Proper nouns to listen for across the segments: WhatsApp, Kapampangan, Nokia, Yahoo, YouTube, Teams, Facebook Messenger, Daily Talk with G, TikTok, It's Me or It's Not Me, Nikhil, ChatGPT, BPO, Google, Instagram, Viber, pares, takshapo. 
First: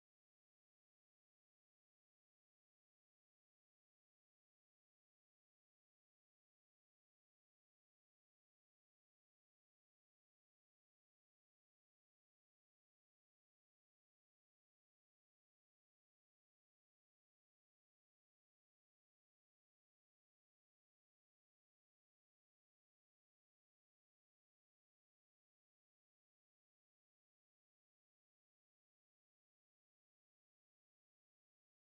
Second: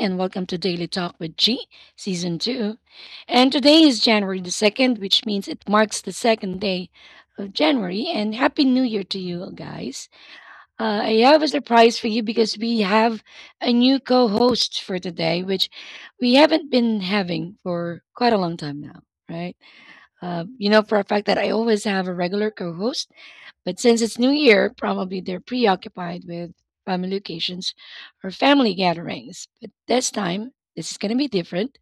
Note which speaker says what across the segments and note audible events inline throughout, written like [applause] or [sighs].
Speaker 1: and welcome to Daily Talk with G, Season 2. And today is January the 2nd, which means it marks the second day of January. And Happy New Year to you guys. I have a surprise for you because we have a new co host for today, which we haven't been having for quite a long time now, right? You know for a fact that I always have a regular co host, but since it's New Year, probably they're preoccupied with family occasions or family gatherings. But this time, this is going to be different.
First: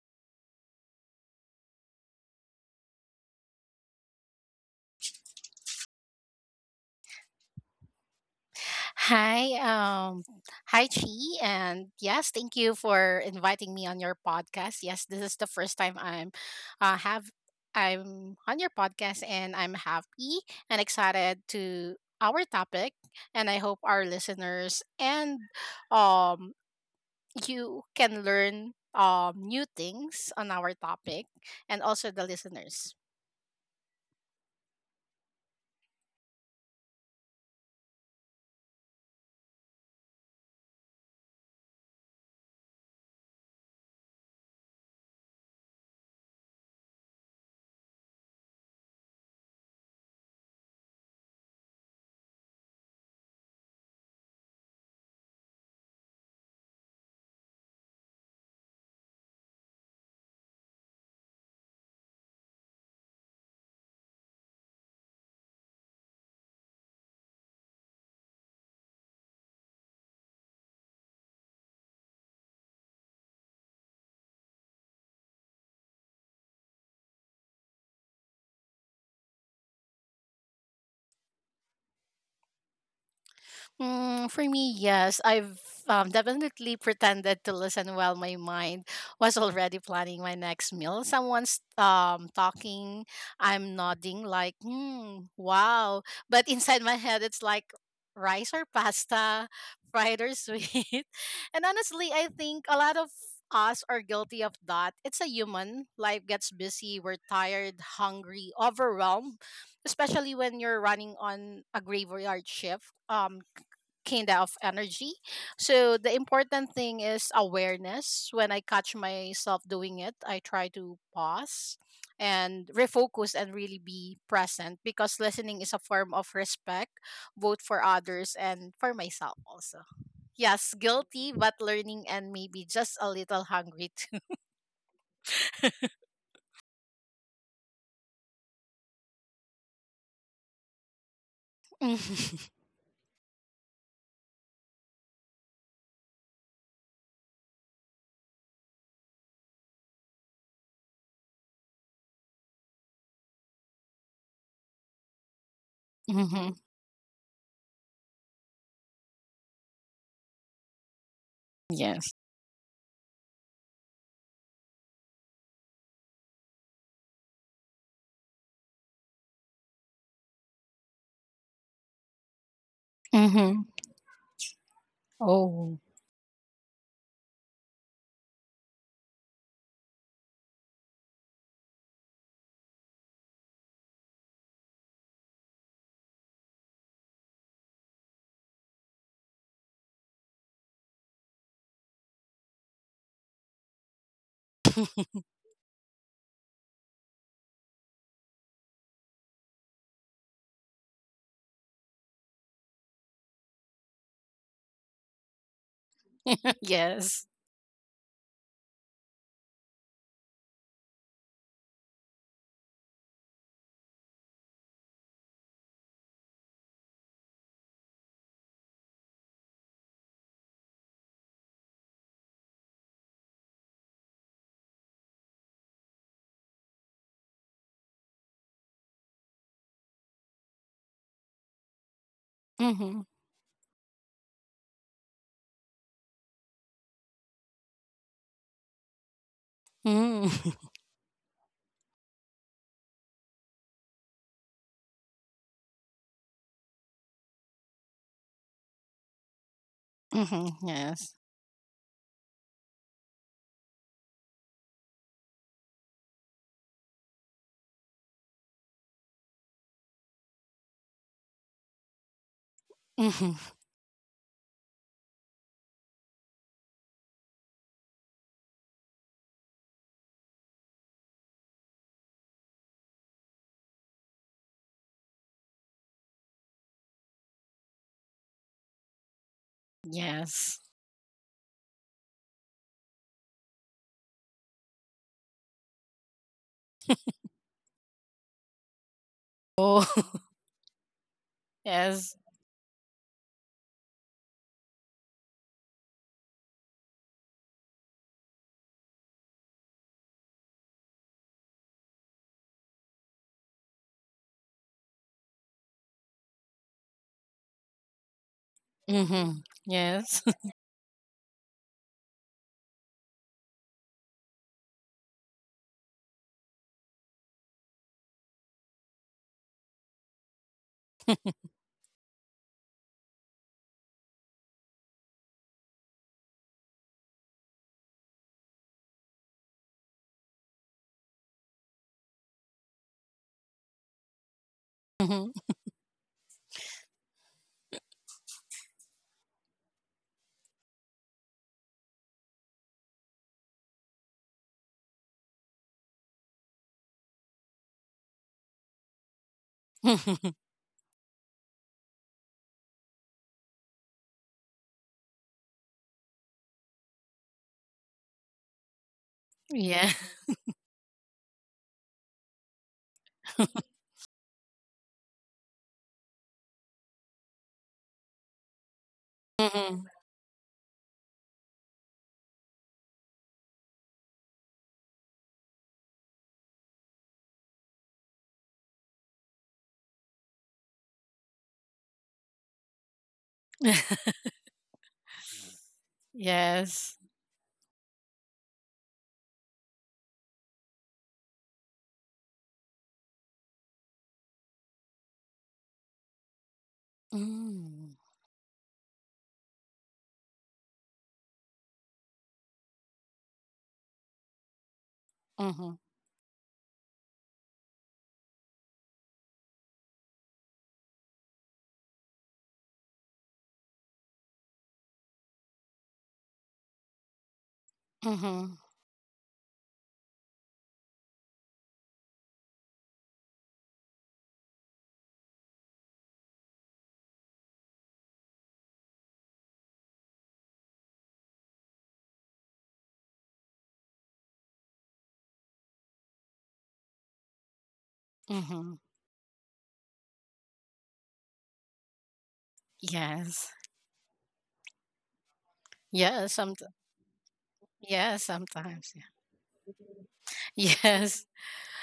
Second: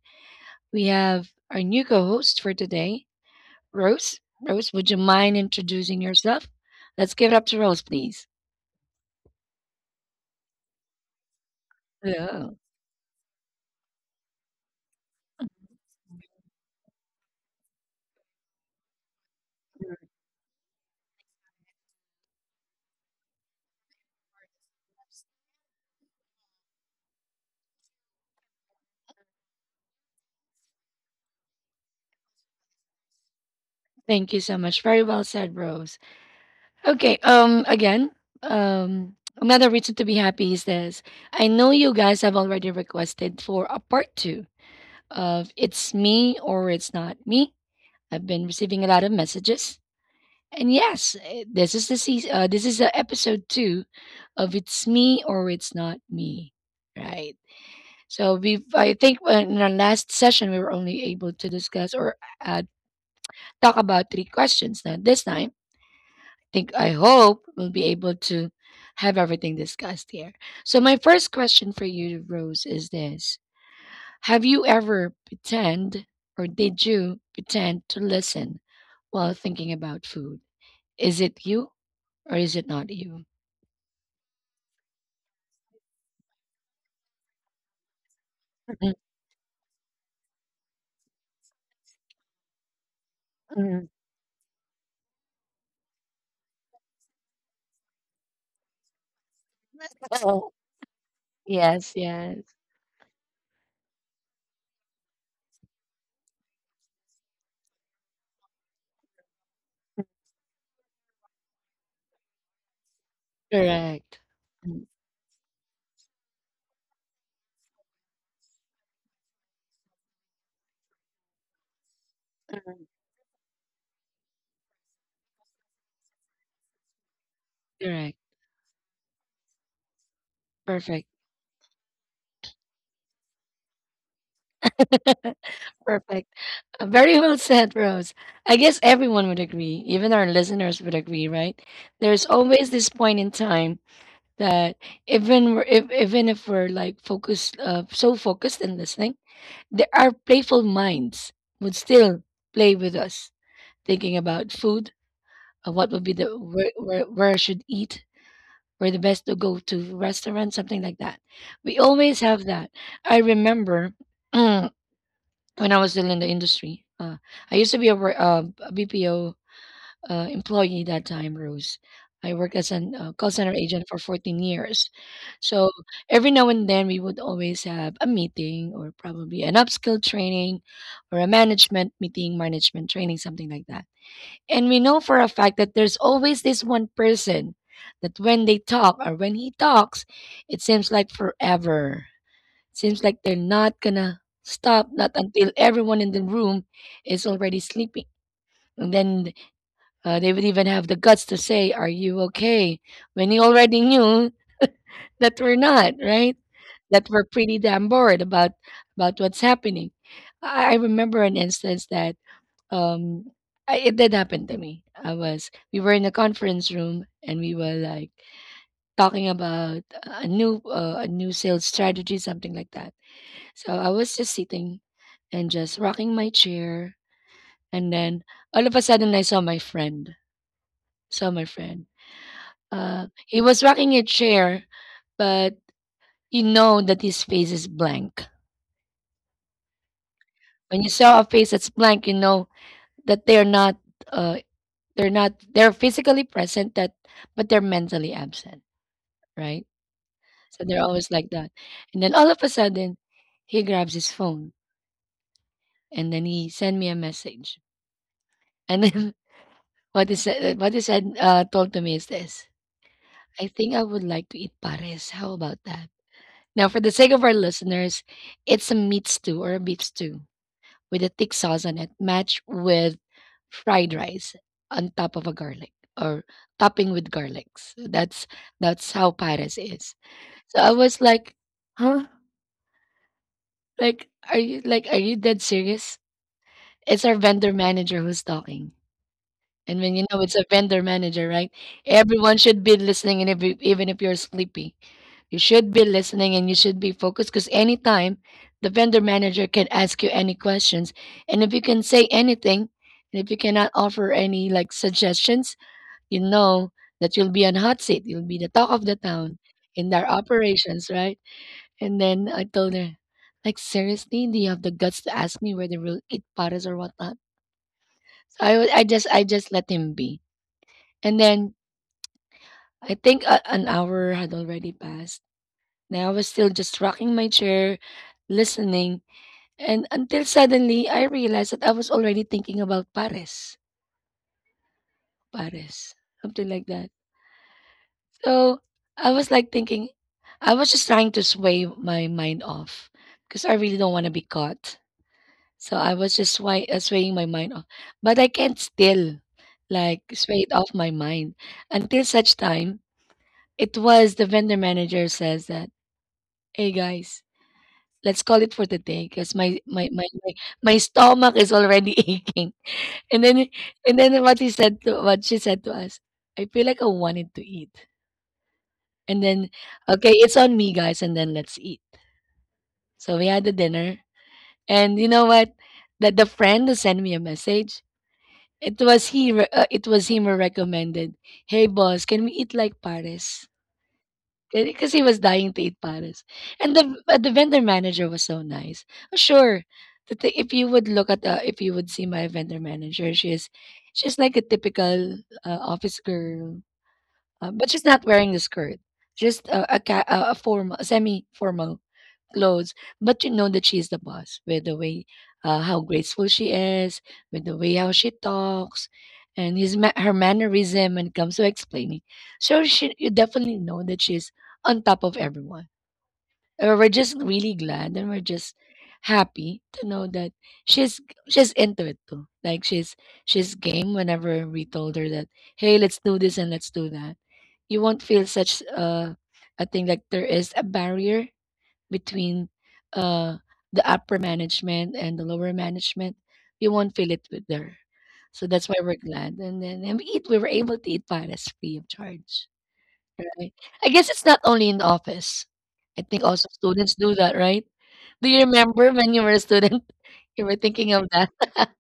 Speaker 1: We have our new co host for today, Rose. Rose, would you mind introducing yourself? Let's give it up to Rose, please.
Speaker 2: Hi, hi Chi, and yes,
Speaker 1: Yeah.
Speaker 2: thank you for inviting me on your podcast. Yes, this is the first time uh, have I'm on your podcast, and I'm happy and excited to our topic, and I hope our listeners and um you can learn new things on our topic, and also the listeners.
Speaker 1: Thank you so much. Very well said, Rose. Okay, again, another reason to be happy is this. I know you guys have already requested for a part two of It's Me or It's Not Me. I've been receiving a lot of messages. And yes, this is the season, this is episode 2 of It's Me or It's Not Me, right? So we I think in our last session we were only able to discuss or uh, talk about three questions. Now this time, I hope we'll be able to have everything discussed here. So my first question for you, Rose, is this. Have you ever pretend or did you pretend to listen while thinking about food? Is it you or is it not you?
Speaker 2: Mm, for me, yes. I've definitely pretended to listen while my mind
Speaker 1: Mm.
Speaker 2: was already planning my next meal. Someone's talking, I'm
Speaker 1: Mm.
Speaker 2: nodding, like, hmm, wow. But inside my head, it's like rice or pasta, fried or
Speaker 1: Oh,
Speaker 2: sweet. [laughs] And
Speaker 1: yes,
Speaker 2: honestly, I
Speaker 1: yes.
Speaker 2: think a lot of us are guilty of that. It's a human. Life gets busy. We're tired, hungry, overwhelmed, especially when you're running on a graveyard shift.
Speaker 1: Correct.
Speaker 2: Kind of
Speaker 1: Mm.
Speaker 2: energy. So the important thing is awareness. When I catch myself doing it, I try to pause and refocus and really be present because listening is a form of respect, both for
Speaker 1: Correct.
Speaker 2: others and for myself also. Yes,
Speaker 1: Perfect.
Speaker 2: guilty but learning and maybe just a little hungry too.
Speaker 1: [laughs] Perfect. Very well said, Rose. I guess everyone would agree, even our listeners would agree, right? There's
Speaker 2: [laughs]
Speaker 1: always this point in time that even if we're like focused, so focused in listening, there our playful minds would still play with us, thinking about food, what would be
Speaker 2: Mm-hmm.
Speaker 1: where I should eat, or the best to go to restaurant, something like that. We
Speaker 2: Yes.
Speaker 1: always have that. I remember [clears throat] when I was still in the industry, I used to be a BPO employee that time, Rose. I worked as an call center
Speaker 2: Mm-hmm.
Speaker 1: agent for 14 years. So
Speaker 2: Oh.
Speaker 1: every now and then we would always have a meeting or probably an upskill training or a management meeting, management training, something like that. And we know for a fact that there's always this one person that when they talk or when he talks, it seems like forever. Seems like they're not gonna stop, not until everyone in the room is already sleeping. And then they would even have the guts to say, "Are you okay?" When he already knew that we're not, right?
Speaker 2: [laughs]
Speaker 1: That we're
Speaker 2: Yes.
Speaker 1: pretty damn bored about what's happening. I remember an instance that um it did happen to me. I was We were in a conference room and we were like talking about a new sales strategy, something like that. So I was just sitting and just rocking my chair, and then all of a sudden I saw my friend saw my friend
Speaker 2: Mm-hmm.
Speaker 1: he was rocking a chair, but you know that his face is blank.
Speaker 2: Mm-hmm.
Speaker 1: When you saw a face that's blank, you know that they're not, uh they're not, they're physically present that but they're mentally absent, right?
Speaker 2: [laughs]
Speaker 1: So they're
Speaker 2: Yes.
Speaker 1: always like that. And then all of a sudden, he grabs his phone and then he sent me a message. And then [laughs] what he said told to me is this. I
Speaker 2: Mm-hmm.
Speaker 1: think I would like to eat pares. How about that? Now, for the sake of our listeners, it's a meat stew or a beef stew, with a thick sauce on it, matched with fried rice on top of a garlic, or topping with garlics. That's how pares is. So
Speaker 2: Yes.
Speaker 1: I was like, huh? Like, are you dead serious? It's our vendor manager who's talking. And
Speaker 2: Oh.
Speaker 1: when you know
Speaker 2: [laughs]
Speaker 1: it's a vendor manager, right?
Speaker 2: Yes.
Speaker 1: Everyone should be listening, and if you- even if you're sleepy. You should be listening and you should be focused because anytime the vendor manager can ask you any questions. And if you can say anything, and if you cannot offer any like suggestions, you know that you'll be on hot seat. You'll be the talk of the town
Speaker 2: Mm-hmm.
Speaker 1: in their
Speaker 2: Yes. [laughs]
Speaker 1: operations, right? And then I told her, like, seriously, do you have the guts to ask me where they will eat pares or whatnot? So I just I just let him be. And then I think an hour had already passed. Now I was still just rocking my chair, listening, and until suddenly I realized that I was already thinking about Paris.
Speaker 2: Mm-hmm.
Speaker 1: Paris. Something like that. So I was like thinking, I was just trying to sway my mind off because I really don't want to be caught. So I was just swaying my mind off. But I can't still like sway it
Speaker 2: [laughs]
Speaker 1: off my mind until such time it was the vendor manager says that, "Hey guys, let's call it for the day because my my
Speaker 2: Yeah.
Speaker 1: my my my stomach is already [laughs] aching." And then
Speaker 2: [laughs]
Speaker 1: what she said to us, "I feel like I wanted to eat." And then,
Speaker 2: Mm-hmm.
Speaker 1: okay, it's on me guys, and then let's eat. So we had the dinner, and you know what? That The friend who sent me a message, it was him who recommended, "Hey boss, can we eat like Paris?"
Speaker 2: [laughs]
Speaker 1: because he was dying to eat pares. And
Speaker 2: Yes.
Speaker 1: the vendor manager was so nice. Sure, if you would look at the if you would see my vendor manager, she's like a typical office girl, but she's
Speaker 2: Mm.
Speaker 1: not wearing the skirt. Just a, ca- a formal, semi formal clothes, but you know that she's the boss with the way
Speaker 2: Mm-hmm.
Speaker 1: how graceful she is, with the way how she talks, and her mannerism when it comes to explaining. So you definitely know that she's on top of everyone. We're just really glad and we're just
Speaker 2: Mm-hmm.
Speaker 1: happy to know that she's she's into it too. Like she's game whenever we told her that, hey, let's do this and let's do that. You won't feel such a thing like there is a barrier between uh, the upper management and the lower management, you won't feel it with there. So that's
Speaker 2: Mm-hmm.
Speaker 1: why we're glad. And then and we eat, we were able to eat pares free of charge.
Speaker 2: Yes.
Speaker 1: Right? I guess it's not only in the office. I think
Speaker 2: Yeah.
Speaker 1: also
Speaker 2: Somet.
Speaker 1: students do that, right?
Speaker 2: Yeah.
Speaker 1: Do you
Speaker 2: Sometimes.
Speaker 1: remember when you were a
Speaker 2: Yeah.
Speaker 1: student? [laughs] You were thinking of
Speaker 2: Yes.
Speaker 1: that.
Speaker 2: [laughs]
Speaker 1: [laughs]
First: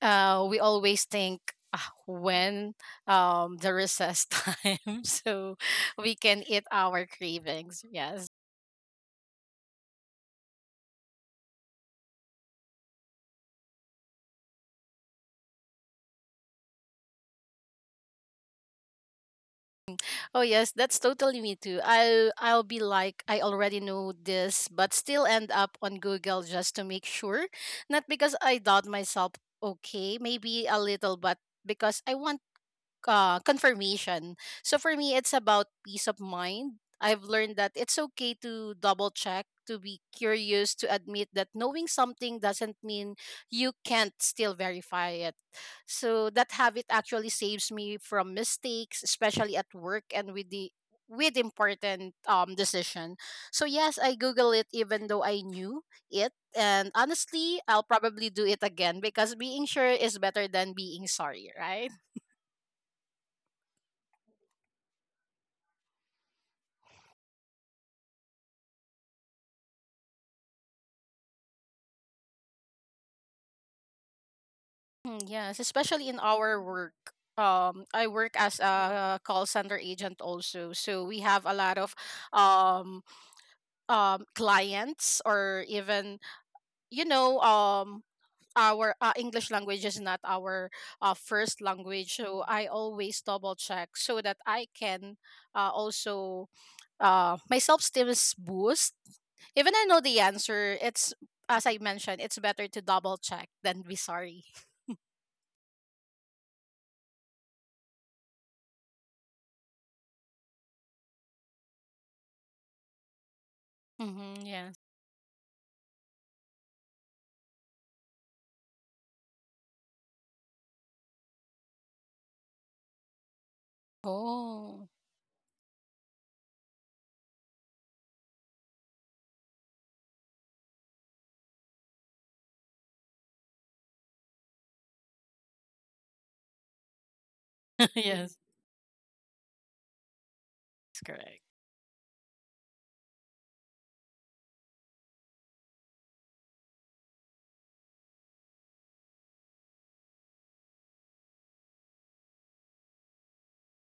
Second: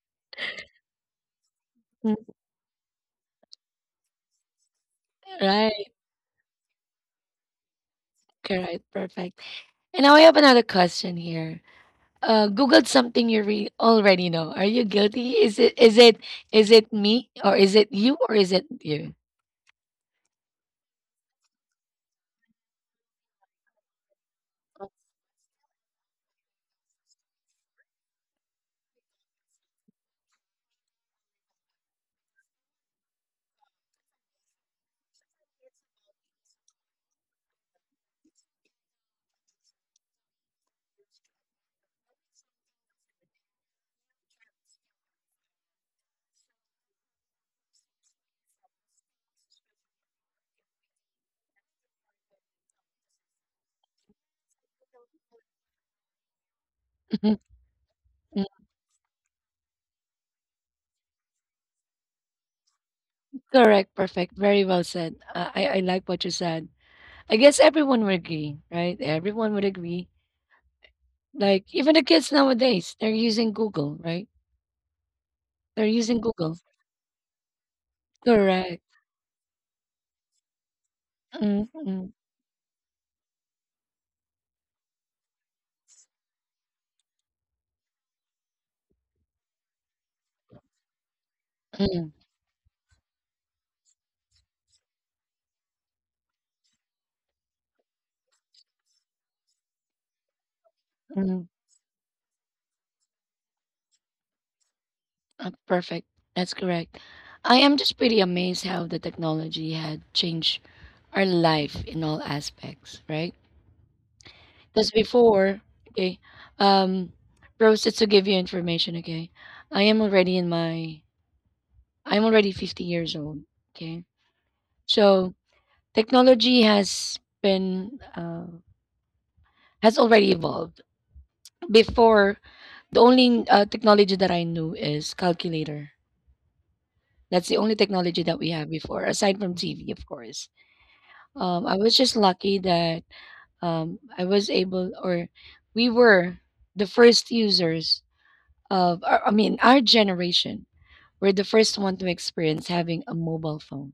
Speaker 2: We always think ah,
Speaker 1: Mm.
Speaker 2: when the recess time, [laughs] so
Speaker 1: Right,
Speaker 2: we can eat our cravings. Yes.
Speaker 1: correct, perfect. And now I have another question here. Googled something you already know. Are you guilty? Is it, is it is it me or is it you or is it you? [laughs]
Speaker 2: Oh yes, that's totally me too. I'll be like I already know this, but still end up on Google just to make sure. Not because I doubt myself. Okay, maybe a little, but because I want confirmation. So for me, it's about peace of mind. I've learned that it's okay to double check, to be curious, to admit that knowing something doesn't mean you can't still verify it. So that habit actually saves me from mistakes, especially at work and with the with important decision. So yes, I google it even though I knew it, and honestly, I'll probably do it again because being sure is better than being sorry, right?
Speaker 1: Correct, perfect, very well said. I like what you said. I guess everyone would agree, right? Everyone would agree. Like even the kids nowadays, they're using Google, right?
Speaker 2: Mm, yes,
Speaker 1: They're
Speaker 2: especially in
Speaker 1: using
Speaker 2: our
Speaker 1: Google.
Speaker 2: work. I work as
Speaker 1: Correct.
Speaker 2: a call center agent also, so we have a lot
Speaker 1: Mm,
Speaker 2: of
Speaker 1: mm,
Speaker 2: um, clients or even you know our English language is not our first language,
Speaker 1: mm,
Speaker 2: so I always double check so that I can also my self esteem is boost. Even I know the answer. It's,
Speaker 1: mm.
Speaker 2: as I mentioned, it's better to double check than be sorry.
Speaker 1: Perfect. That's correct. I am just pretty amazed how the technology had changed our life in all aspects, right?
Speaker 2: Mm-hmm, yeah.
Speaker 1: Because before, okay, um, Rose, just to give you information, okay, I am already in my, I'm already 50 years old, okay?
Speaker 2: Oh.
Speaker 1: So technology has been, has already evolved. Before, the only technology that I knew is calculator. That's the only technology that
Speaker 2: Yes,
Speaker 1: we have before, aside from TV, of course.
Speaker 2: that's correct.
Speaker 1: I was just lucky that I was able, or we were the first users of I mean, our generation were the first one to experience having a mobile phone.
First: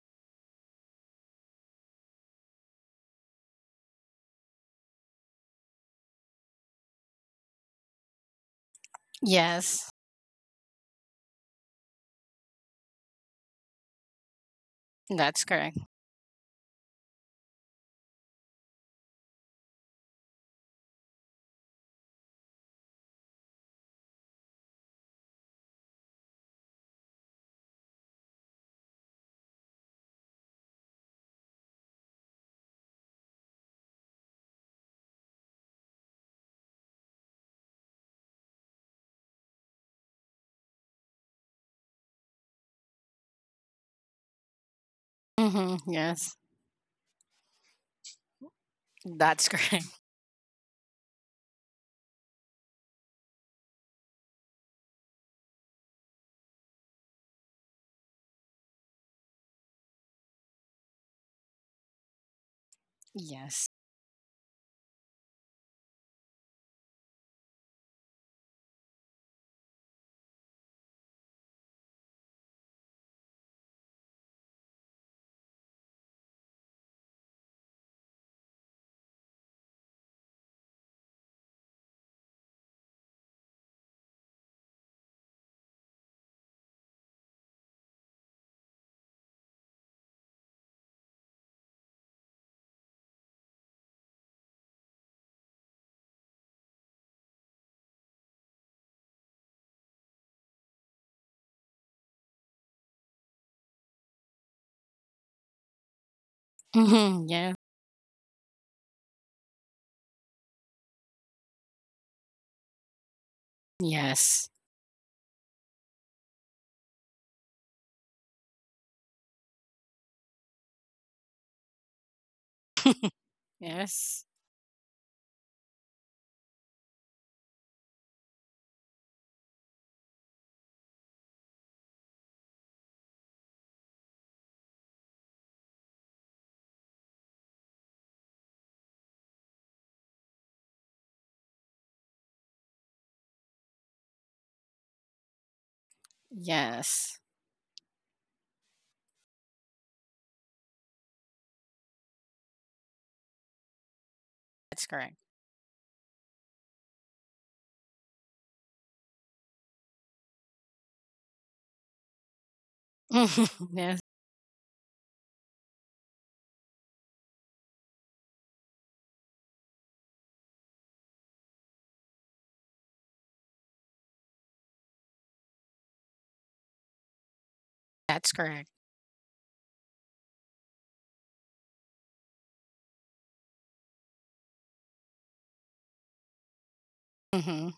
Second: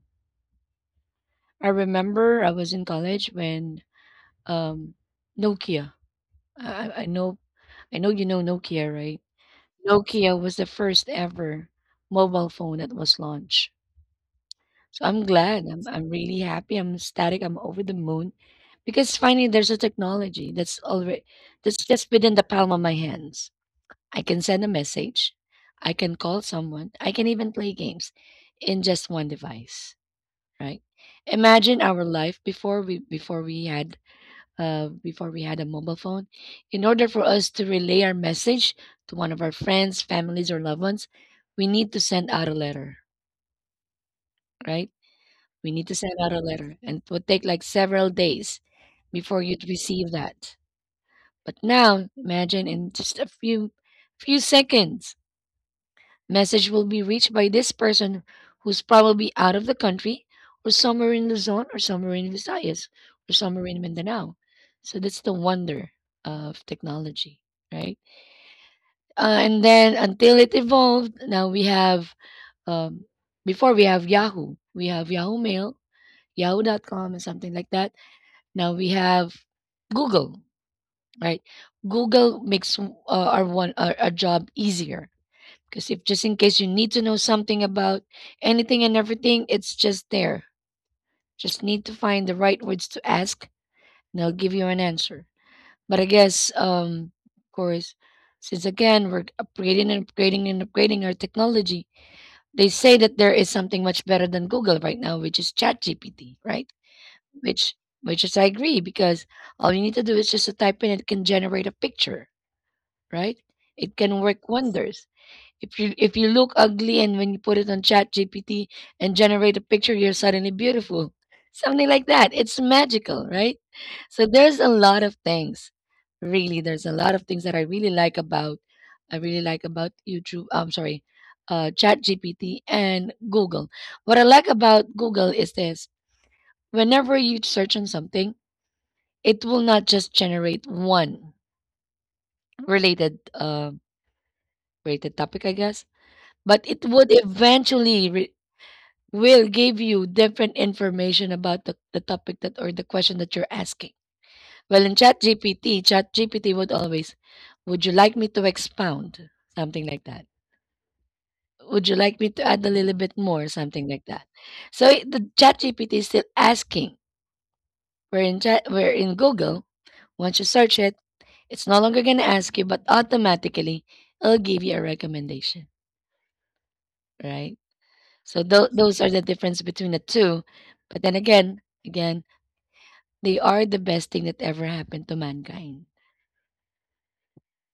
Speaker 1: I remember I was in college when um, Nokia. I know I know you know Nokia, right?
Speaker 2: Yes,
Speaker 1: Nokia was the first ever mobile phone that was launched. So I'm
Speaker 2: that's
Speaker 1: glad.
Speaker 2: correct.
Speaker 1: I'm really happy. I'm ecstatic. I'm over the moon because finally there's a technology that's already that's just within the palm of my hands. I can send a message. I can call someone. I can even play games in just one device, right? Imagine our life before we had a mobile phone. In order for us to relay our message to one of our friends, families, or loved ones, we need to send out a letter, right? We
Speaker 2: Hmm.
Speaker 1: need to send out
Speaker 2: Yes,
Speaker 1: a letter, and it would take like several days before
Speaker 2: that's
Speaker 1: you'd
Speaker 2: [laughs] correct.
Speaker 1: receive that. But now, imagine in just a few seconds, message will be reached by this person who's probably out of the country or somewhere in Luzon or somewhere in Visayas or somewhere
Speaker 2: Yes.
Speaker 1: in Mindanao. So that's the wonder of technology, right? And then until it evolved, now we have, um, before we have Yahoo Mail, yahoo.com, and something like that. Now we have Google, right? Google makes our job easier because if just in case you need to know something about anything and everything, it's just there. Just need to find the right words to ask, and they will give you an answer. But I guess, of course, since again we're upgrading and upgrading and upgrading our technology, they say that there is something much better than Google right now, which is ChatGPT, right?
Speaker 2: Hmm. Yeah.
Speaker 1: Which, which is I agree because all you need to do is just to type in, it can generate a picture, right? It can work
Speaker 2: Yes.
Speaker 1: wonders. If you look ugly and when you put it on Chat GPT and generate a picture, you're suddenly beautiful. Something like that. It's magical, right?
Speaker 2: Yes.
Speaker 1: So there's a lot of things. Really, there's a lot of things that I really like about YouTube. I'm sorry, Chat GPT and Google. What I like about Google is this: whenever you search on something, it will not just generate one related related topic, I guess, but it would
Speaker 2: Yes.
Speaker 1: will give you different information about the topic that or the question that you're asking.
Speaker 2: That's
Speaker 1: Well, in
Speaker 2: correct.
Speaker 1: ChatGPT, ChatGPT would always, would you like me to expound? Something like that. Would you like me to add a little bit
Speaker 2: Hmm.
Speaker 1: more? Something
Speaker 2: Yes,
Speaker 1: like that. So the ChatGPT is still asking. Where in Google, once you search it, it's no longer gonna ask you, but automatically it'll give you a recommendation, right?
Speaker 2: that's
Speaker 1: So
Speaker 2: correct.
Speaker 1: those are the difference between the two. But then again, they are the best thing that ever happened to mankind,
Speaker 2: Hmm.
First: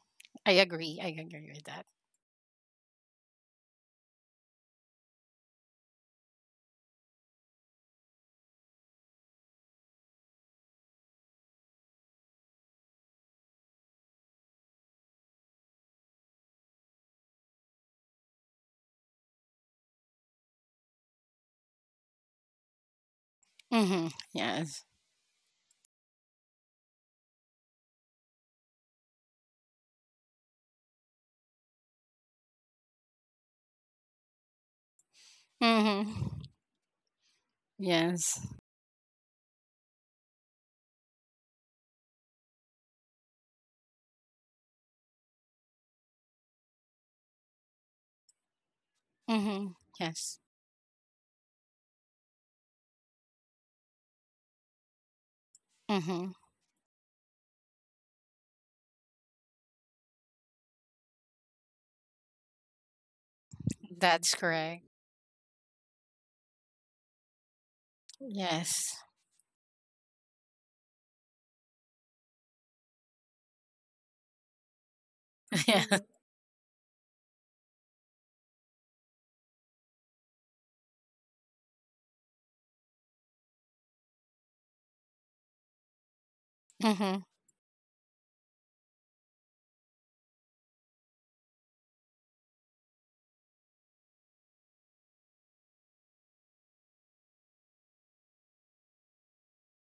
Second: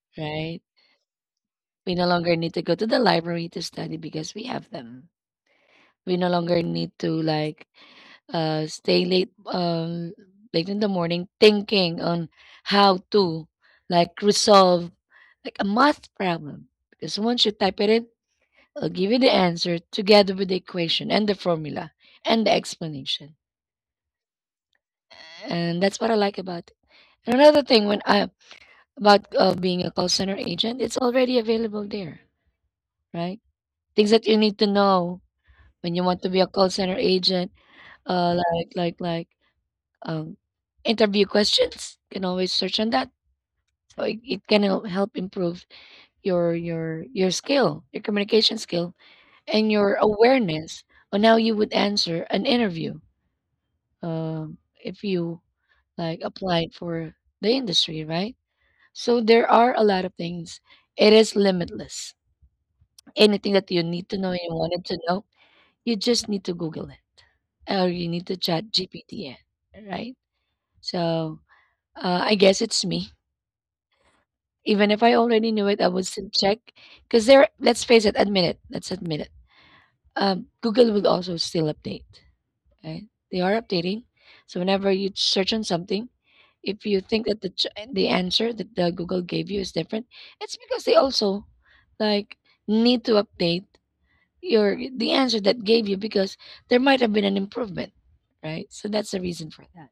Speaker 2: I
Speaker 1: right?
Speaker 2: agree. I agree with that.
Speaker 1: We no longer need to go to the library to study because we have them. We no longer need to like stay late late in the morning thinking on how to like resolve like a math problem because once you type it in, it'll give you the answer together with the equation and the formula and the explanation,
Speaker 2: Hmm. Yes.
Speaker 1: and that's what I like about it. And another thing, when I about being a call center agent, it's already available there, right? Things that you need to know when you want
Speaker 2: Hmm.
Speaker 1: to be a call center agent,
Speaker 2: Yes.
Speaker 1: uh, like like like um, interview questions. You can always search on that. So it can help improve your skill, your communication skill,
Speaker 2: Hmm.
Speaker 1: and your
Speaker 2: Yes.
Speaker 1: awareness on how you would answer an interview, um, if you like
Speaker 2: Hmm.
Speaker 1: applied for the industry, right? So there are a lot of things. It is limitless. Anything that you need to know
Speaker 2: That's
Speaker 1: and you
Speaker 2: correct.
Speaker 1: wanted to know, you just need to Google it or you need to
Speaker 2: Yes.
Speaker 1: ChatGPT it, right? So, I guess it's me. Even if I already
Speaker 2: [laughs]
Speaker 1: knew it,
Speaker 2: Yeah.
Speaker 1: I would still check because there, let's face it, admit it, let's admit it. Google will also still update, right? They are updating. So, whenever you search on something, if you think that the answer that the Google gave you is different, it's because they also like need to update your the answer that gave you because there might have been an improvement, right? So that's the reason for that.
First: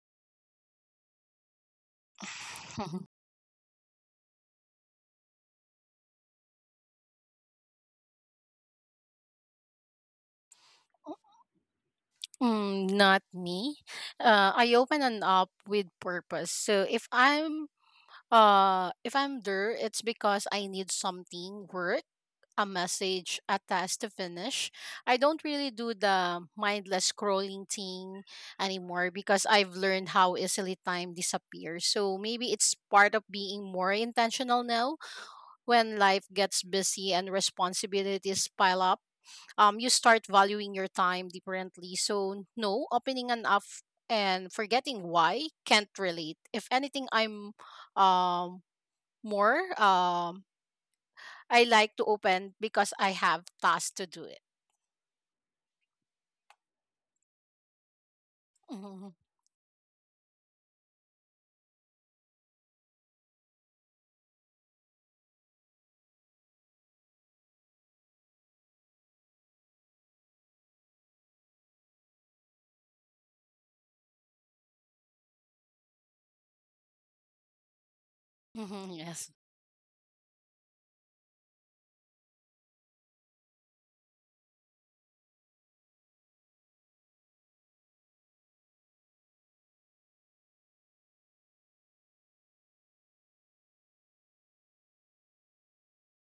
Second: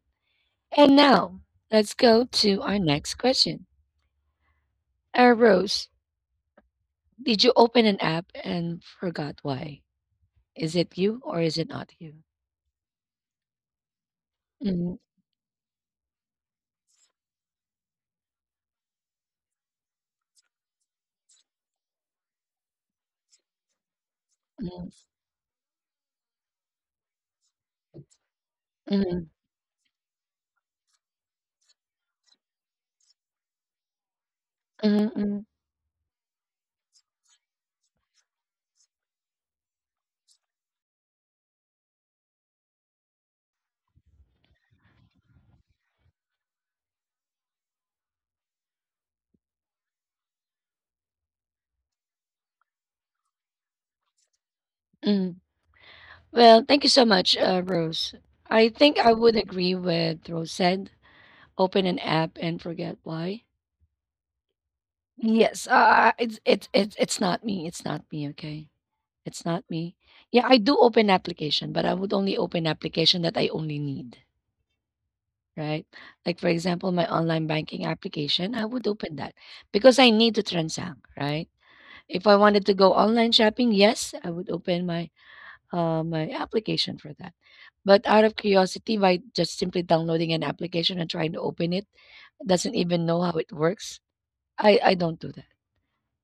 Speaker 1: And now let's go to our
Speaker 2: Hmm.
Speaker 1: next question. Rose, did you open an app and forgot why? Is it you
Speaker 2: [laughs]
Speaker 1: or is it not you?
Speaker 2: Mm, not me. I
Speaker 1: Mhm,
Speaker 2: open an app with purpose. So if I'm there, it's because I need something, work, a message, a task to finish.
Speaker 1: mhm,
Speaker 2: I don't really do the mindless scrolling thing anymore
Speaker 1: mhm,
Speaker 2: because I've learned how easily time disappears. So maybe it's part of being more intentional now,
Speaker 1: mhm, mhm,
Speaker 2: when life gets busy and responsibilities pile up, you start valuing your time differently. So, no, opening an app and forgetting why, can't relate. If anything, I'm um, more, um, I like to open because I have tasks to do it.
Speaker 1: mhm. Well, thank you so much, Rose. I think I
Speaker 2: Mhm.
Speaker 1: would agree with Rose said. Open an app and forget why. Yes, it's not me. It's not me. Okay. It's not me. Yeah, I do open application, but I would only open application that I only need, right? Like for example, my online banking application, I would
Speaker 2: Mhm,
Speaker 1: open
Speaker 2: yes.
Speaker 1: that because I need to transact, right? If I wanted to go online shopping, yes, I would open my my application for that. But out of curiosity, by just simply downloading an application and trying to open it, doesn't even know how it works. I don't do that.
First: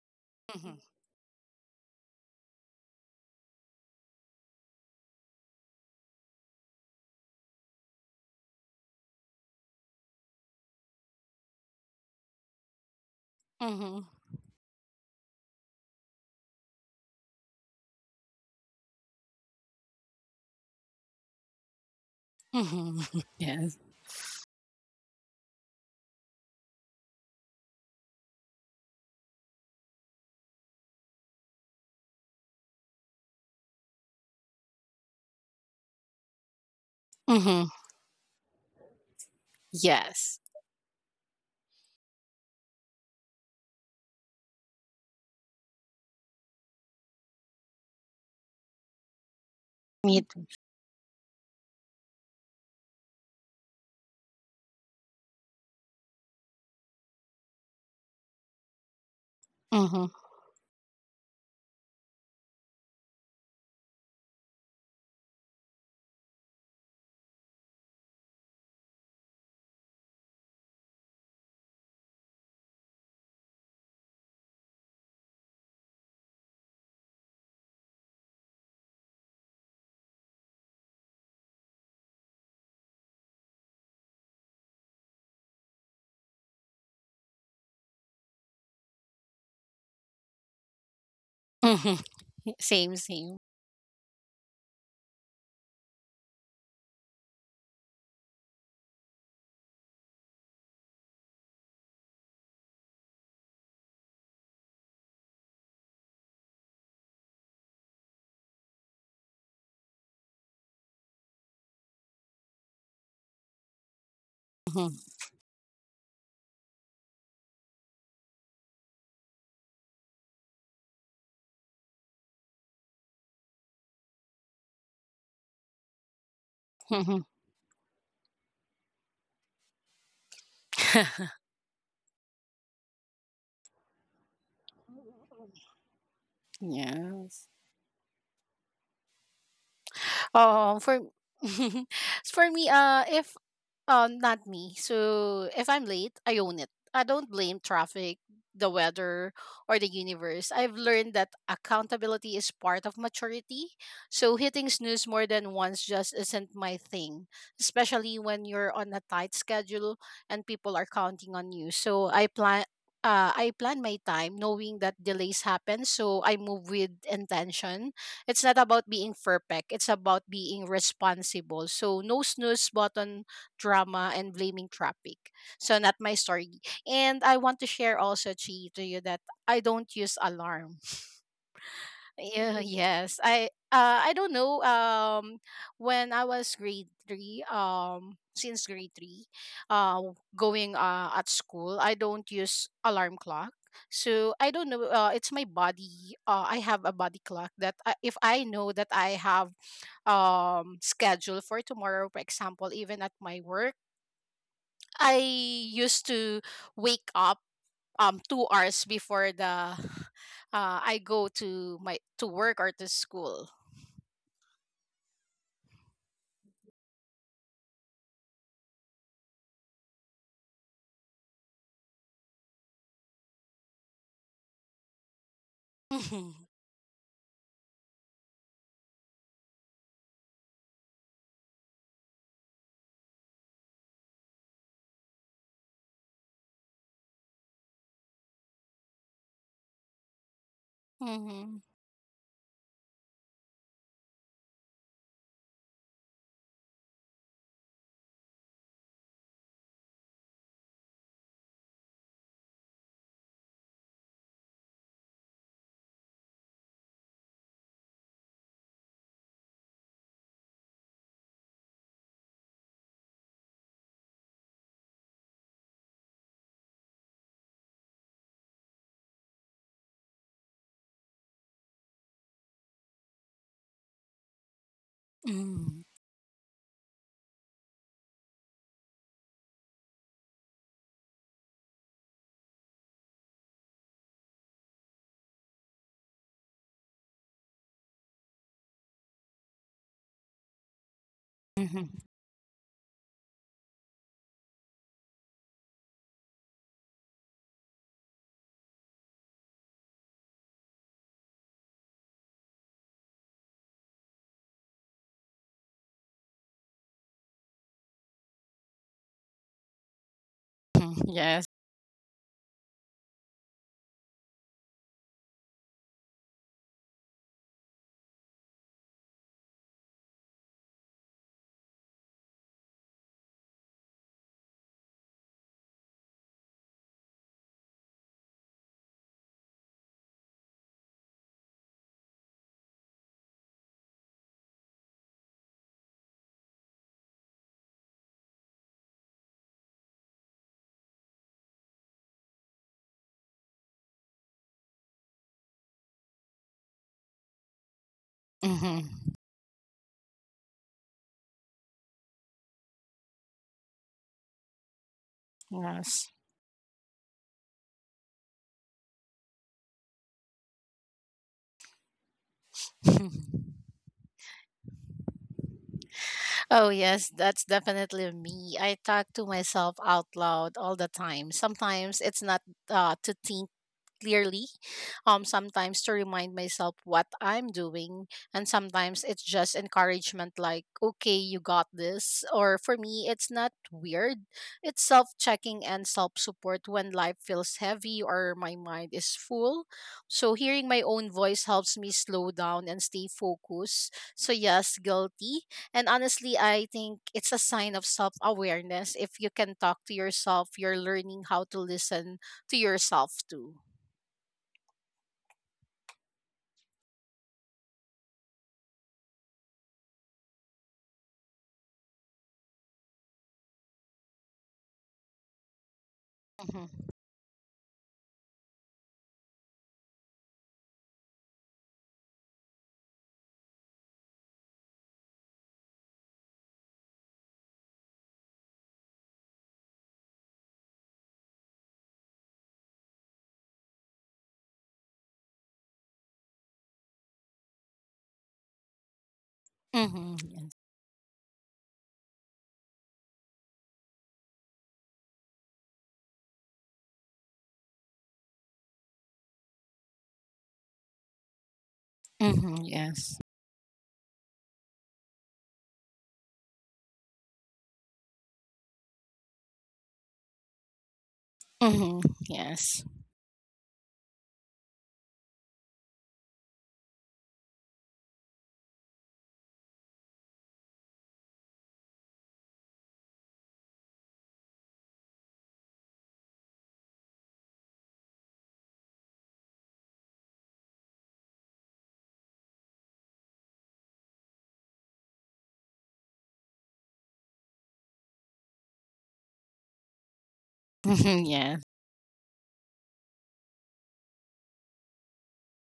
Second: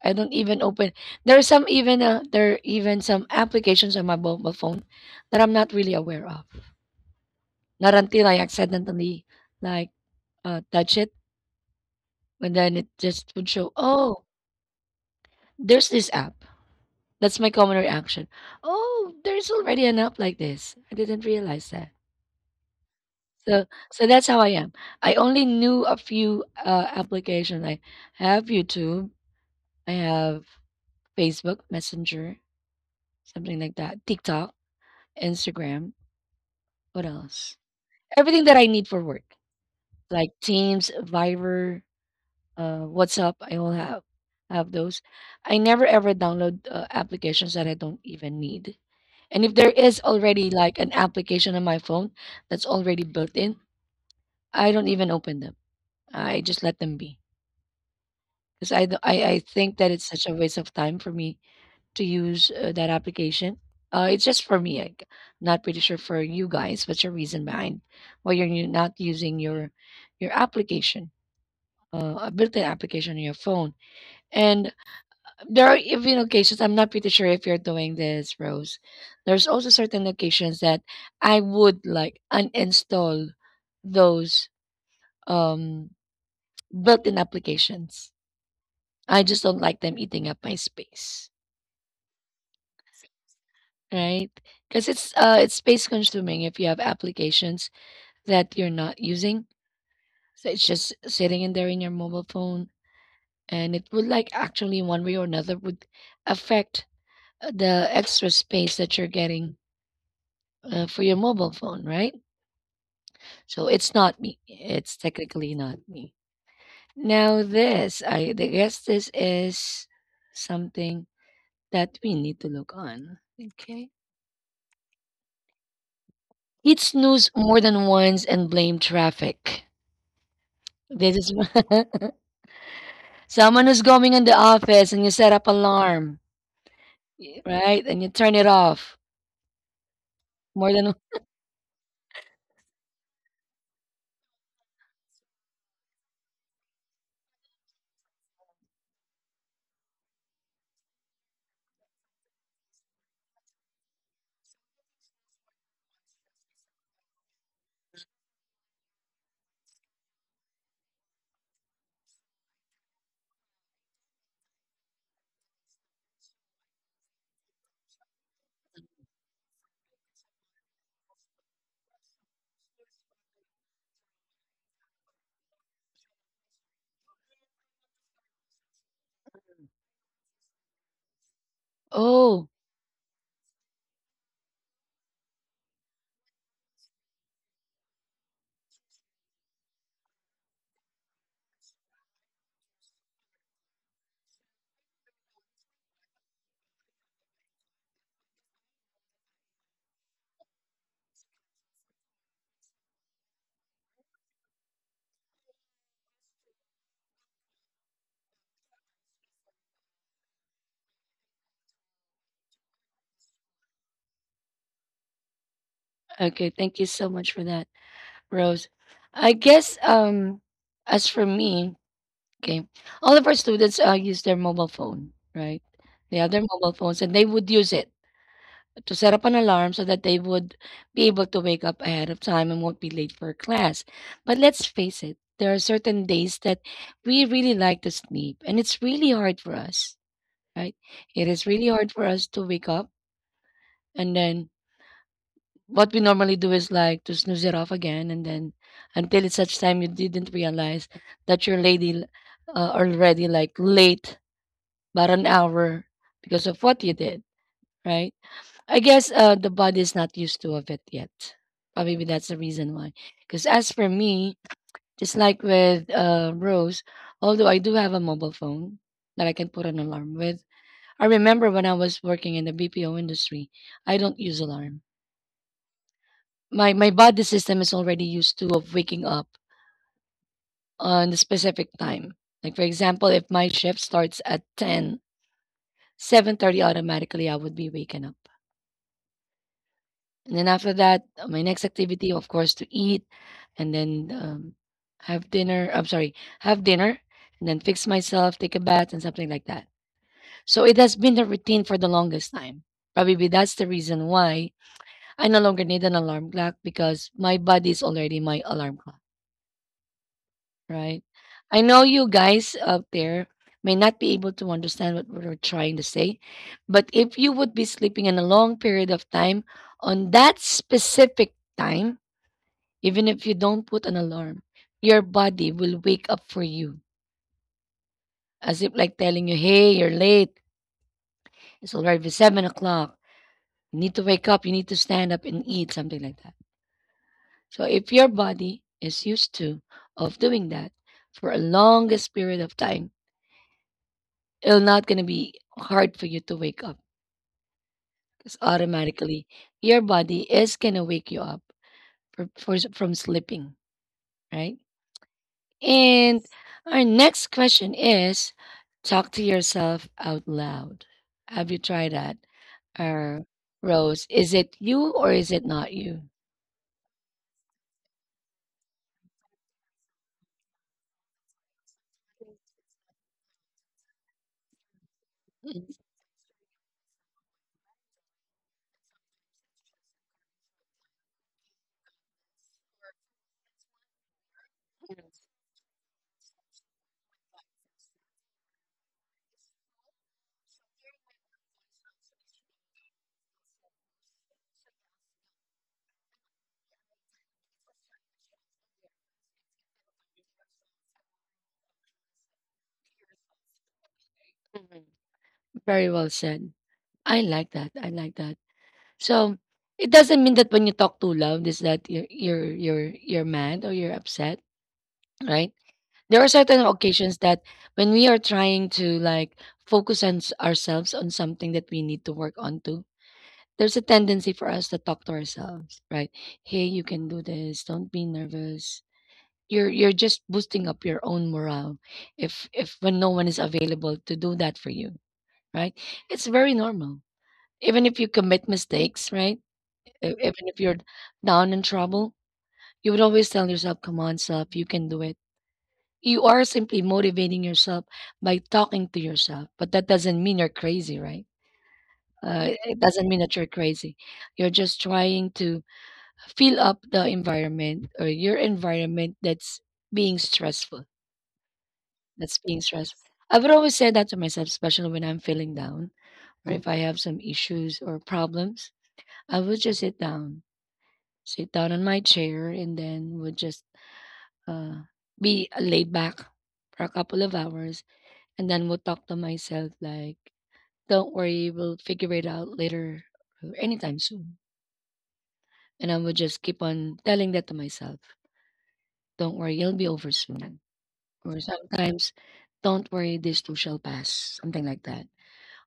Speaker 1: I don't even
Speaker 2: Mhm.
Speaker 1: open. There's some even there are even some applications on my mobile phone that I'm not really aware of. Not until I accidentally like touch it, and then it just would show.
Speaker 2: Mhm.
Speaker 1: Oh, there's this app. That's my common reaction. Oh, there's already an app like this. I didn't realize that.
Speaker 2: Mhm. [laughs]
Speaker 1: So
Speaker 2: Yes.
Speaker 1: so that's how I am. I only knew a few applications. I have YouTube. I have Facebook Messenger, something like that. TikTok, Instagram. What else?
Speaker 2: Mhm.
Speaker 1: Everything that I need for work, like
Speaker 2: Yes.
Speaker 1: Teams, Viber, WhatsApp. I all have those. I never ever download applications that I don't even need. And if there is
Speaker 2: Me too.
Speaker 1: already like an application on my phone that's already built in, I don't even open them. I just let them be because I, d- I think that it's
Speaker 2: Mhm.
Speaker 1: such a waste of time for me to use that application. It's just for me. Like, not pretty sure for you guys. What's your reason behind why you're not using your application, a built-in application on your phone? And there are even occasions. I'm not pretty sure if you're doing this, Rose. There's also certain occasions that I would like uninstall those um, built-in applications. I just don't like them eating up my space.
Speaker 2: Mhm. [laughs] Same, same.
Speaker 1: Right, because it's space consuming if you have applications that you're not using. So it's just sitting in there in your mobile phone, and it would, like, actually one way or another would affect, the extra space that you're getting, for your mobile phone, right? So it's not me.
Speaker 2: Mhm.
Speaker 1: It's technically not me. Now this, I th guess this is something that we need to look on. Okay. Hit
Speaker 2: Mhm.
Speaker 1: snooze more than once and blame traffic. This
Speaker 2: [laughs]
Speaker 1: is [laughs] someone who's going in the office and you set up alarm,
Speaker 2: Yes.
Speaker 1: right? And you turn it off more
Speaker 2: Um,
Speaker 1: than
Speaker 2: for [laughs] for me, if not me. So if I'm late, I own it. I don't blame traffic, the weather, or the universe. I've learned that accountability is part of maturity. So hitting snooze more than once just isn't my thing, especially when you're on a tight schedule and people are counting on you. So I plan. I plan my time knowing that delays happen, so I move with intention. It's not about being perfect, it's about being responsible. So, no snooze button drama and blaming traffic. So not my story. And I want to share also, Chi, to you that I don't use alarm. [laughs]
Speaker 1: [laughs] oh,
Speaker 2: Yeah, yes. I don't know. When I was grade three, since grade three, uh going at school, I don't use alarm clock. So I don't know. It's my body. I have a body clock that if I know that I have schedule for tomorrow, for example, even at my work, I used to wake up 2 hours before the [sighs] I go to my to work or to school.
Speaker 1: okay. Thank you so much for that, Rose. I guess as for me, okay, all of our students use their mobile phone, right? They have their
Speaker 2: Mhm.
Speaker 1: mobile phones and they would use it to set up an alarm so that they would be able to wake up ahead of time and won't be late for class. But let's face it, there are certain days that we really like to sleep, and it's really hard for us, right? It is
Speaker 2: Mhm.
Speaker 1: really hard for us to wake up, and then what we normally do is like to snooze it off again, and then until it's such time you didn't realize that you're lady already like late, but an hour because of what you did, right? I guess the body's not used to of it yet. Or maybe that's the reason why. Because as for me, just like with Rose, although I do have a mobile phone that I can put an alarm with, I remember when I was working in the BPO industry, I don't use alarm.
Speaker 2: Mhm.
Speaker 1: My body system is already used to of waking up on the specific time. Like for example, if my shift starts at ten seven thirty, automatically I would be waking up. And then after that, my next
Speaker 2: Mhm.
Speaker 1: activity, of course, to eat and then have dinner. I'm sorry, have dinner and then fix myself, take a bath, and something like that. So it has been a routine for the longest time. Probably that's the reason why I no longer need an alarm clock because my body is already my alarm clock,
Speaker 2: Mhm.
Speaker 1: right?
Speaker 2: Yes.
Speaker 1: I know you guys out there may not be able to understand what we're trying to say, but if you would be sleeping in a long period of time on that specific time, even if you don't put an alarm, your body will wake up for you, as if like telling you, hey, you're late. It's already 7 o'clock. You need to wake up. You need to stand up and eat, something like that. So if your body is used to of doing that for a longest period of time, it'll not gonna be hard for you to wake up because
Speaker 2: Mhm.
Speaker 1: automatically your body is gonna wake you up for, from sleeping, right?
Speaker 2: Yes.
Speaker 1: And our next question is talk to yourself out loud. Have you tried that? Uh,
Speaker 2: [laughs]
Speaker 1: Rose, is it you or is it not you?
Speaker 2: Oh, yes, that's definitely me. I talk to myself out loud all the time. Sometimes it's not to think clearly,
Speaker 1: Mm,
Speaker 2: sometimes to remind myself what I'm doing, and sometimes it's just encouragement like, okay, you got this. Or for me, it's not weird, it's self-checking and self-support. When life feels heavy or my mind is full, so hearing my own voice helps me slow down and stay focused. So yes, guilty, and honestly I think it's a sign of self-awareness. If you can talk to yourself, you're learning how to listen to yourself too.
Speaker 1: very well said. I like that. I like that. So it doesn't mean that when you talk too loud is that you're mad or you're upset, right? There are certain
Speaker 2: Mhm.
Speaker 1: occasions that when we are trying to like focus on ourselves on something that we need to work on there's a tendency for us to talk to ourselves, right? Hey, you can do this. Don't be nervous. You're just boosting up your own morale if when no one is available to do that for you, right? It's very normal. Even if you commit mistakes, right? Even if you're down in trouble, you would always tell yourself, "Come on, self, you can do it." You are simply motivating yourself by talking to yourself, but that doesn't mean you're crazy, right?
Speaker 2: Mhm.
Speaker 1: It doesn't mean
Speaker 2: Yes.
Speaker 1: that you're crazy. You're just trying to fill up the environment or your environment that's being stressful.
Speaker 2: Mhm.
Speaker 1: That's being
Speaker 2: Yes.
Speaker 1: stressful. I would always say that to myself, especially when I'm feeling down or if I have some issues or problems. I would just sit down on my chair, and then would just uh, be laid back for a couple of hours, and then would talk to myself like, "Don't worry, we'll figure it out later, or anytime soon." And I would just keep on telling that to myself. Don't worry, it'll be over soon,
Speaker 2: Mhm. Yes. Mhm.
Speaker 1: or
Speaker 2: Yes.
Speaker 1: sometimes don't worry, this too shall pass, something like that,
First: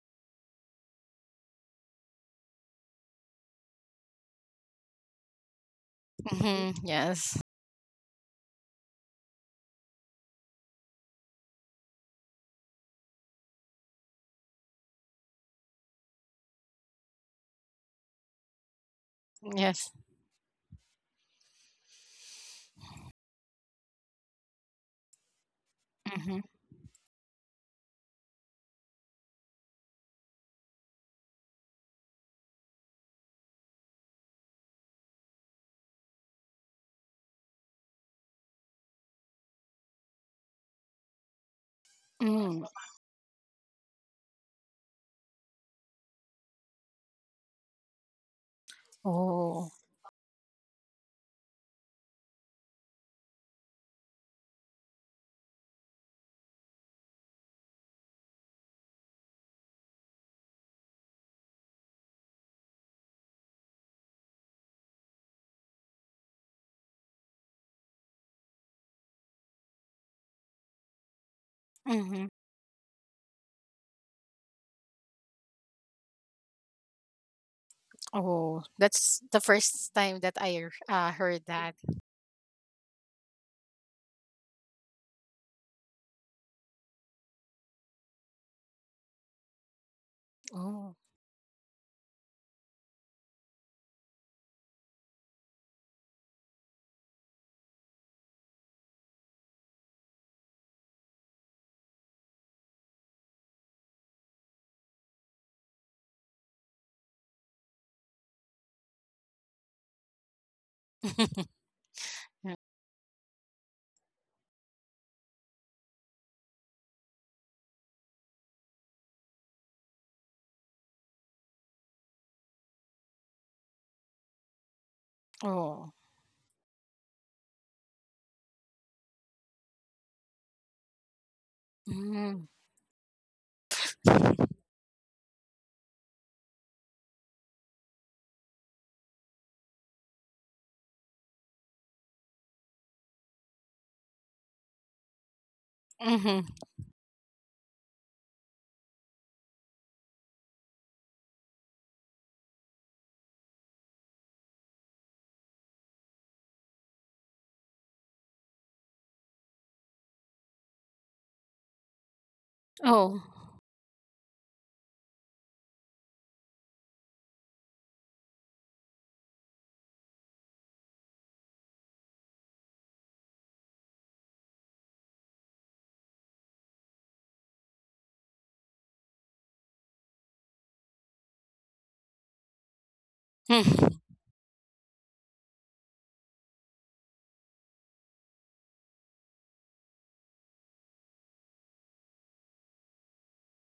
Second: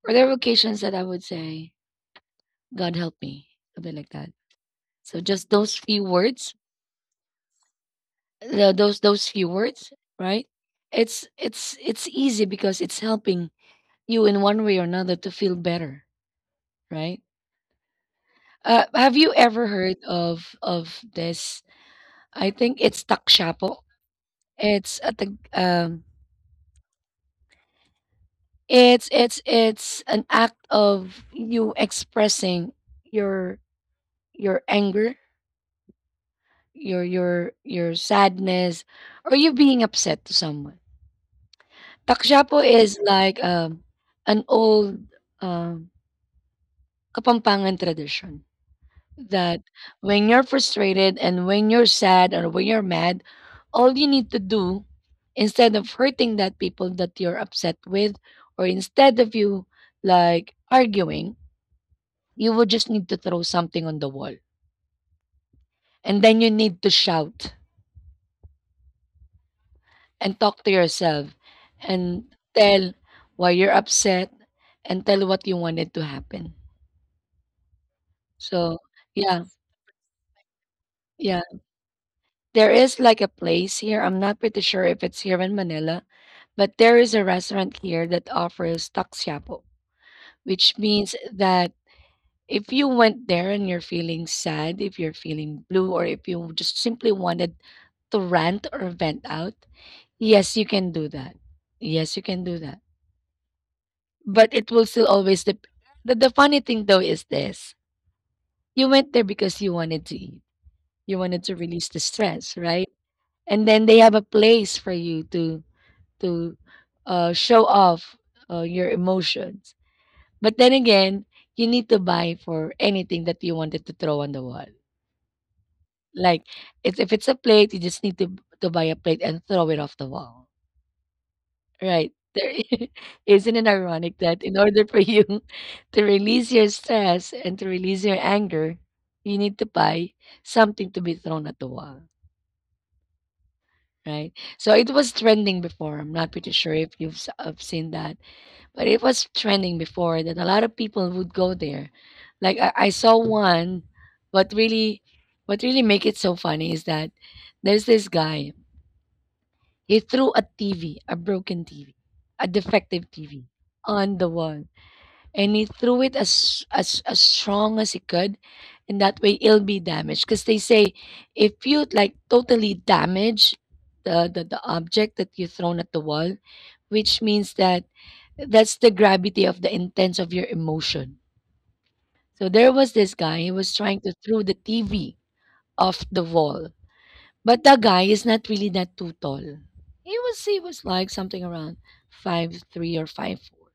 Speaker 1: or there are occasions that I would say, god help me, something like that. So just those few words
Speaker 2: Mhm. Yes.
Speaker 1: the, those few words, right? It's easy because it's helping you in one way or another to feel better, right? Have you ever
Speaker 2: Yes.
Speaker 1: heard of this? I think it's takshapo. It's a tag,
Speaker 2: Mhm.
Speaker 1: it's an act of you expressing your your anger, your sadness, or you being upset to someone.
Speaker 2: Mm.
Speaker 1: Takshapo is like an old, um, Kapampangan tradition
Speaker 2: Oh.
Speaker 1: that when you're frustrated and when you're sad or when you're mad, all you need to do instead of hurting that people that you're upset with or instead of you like arguing, you would just need to throw something on the wall and then you need to shout and talk to yourself
Speaker 2: Mhm.
Speaker 1: and tell why you're upset and tell what you wanted to happen.
Speaker 2: Oh,
Speaker 1: So,
Speaker 2: that's the
Speaker 1: yeah,
Speaker 2: first time that I heard
Speaker 1: yeah.
Speaker 2: that.
Speaker 1: There is like a place here. I'm not pretty sure if it's here in Manila, but there is a restaurant here that offers taksyapo, which
Speaker 2: Oh.
Speaker 1: means that if you went there and you're feeling sad, if you're feeling blue, or if you just simply wanted to rant or vent out, yes, you can do that. Yes, you can do that. But it will still always the funny thing though is this: you went there because you wanted to eat, you wanted to
Speaker 2: [laughs]
Speaker 1: release the stress, right? And then they have a place for you to to show off your emotions, but then again, you need to buy for anything that you wanted to throw on the wall.
Speaker 2: Oh.
Speaker 1: like if it's a plate, you just need to buy a plate and throw it off the wall. Right.
Speaker 2: Mm.
Speaker 1: There [laughs] isn't it ironic that in order for you [laughs] to release your stress and to release your anger, you need to buy something to be thrown at the wall, right? So it was trending before. I'm not
Speaker 2: Mhm.
Speaker 1: pretty sure if have seen that, but it was trending before that a lot of people would go there. Like I saw one, but really, what really make it so funny is that there's this guy. He threw a TV, a broken TV, a defective
Speaker 2: Oh.
Speaker 1: TV on the wall, and he threw it as as strong as he could, and that way it'll be damaged because they say if you like totally damage the object that you thrown at the wall, which means that that's the gravity of the intense of your emotion. So there was this guy, he was trying to throw the TV off the wall, but the guy is not really that too tall. He was like something around 5'3" or 5'4",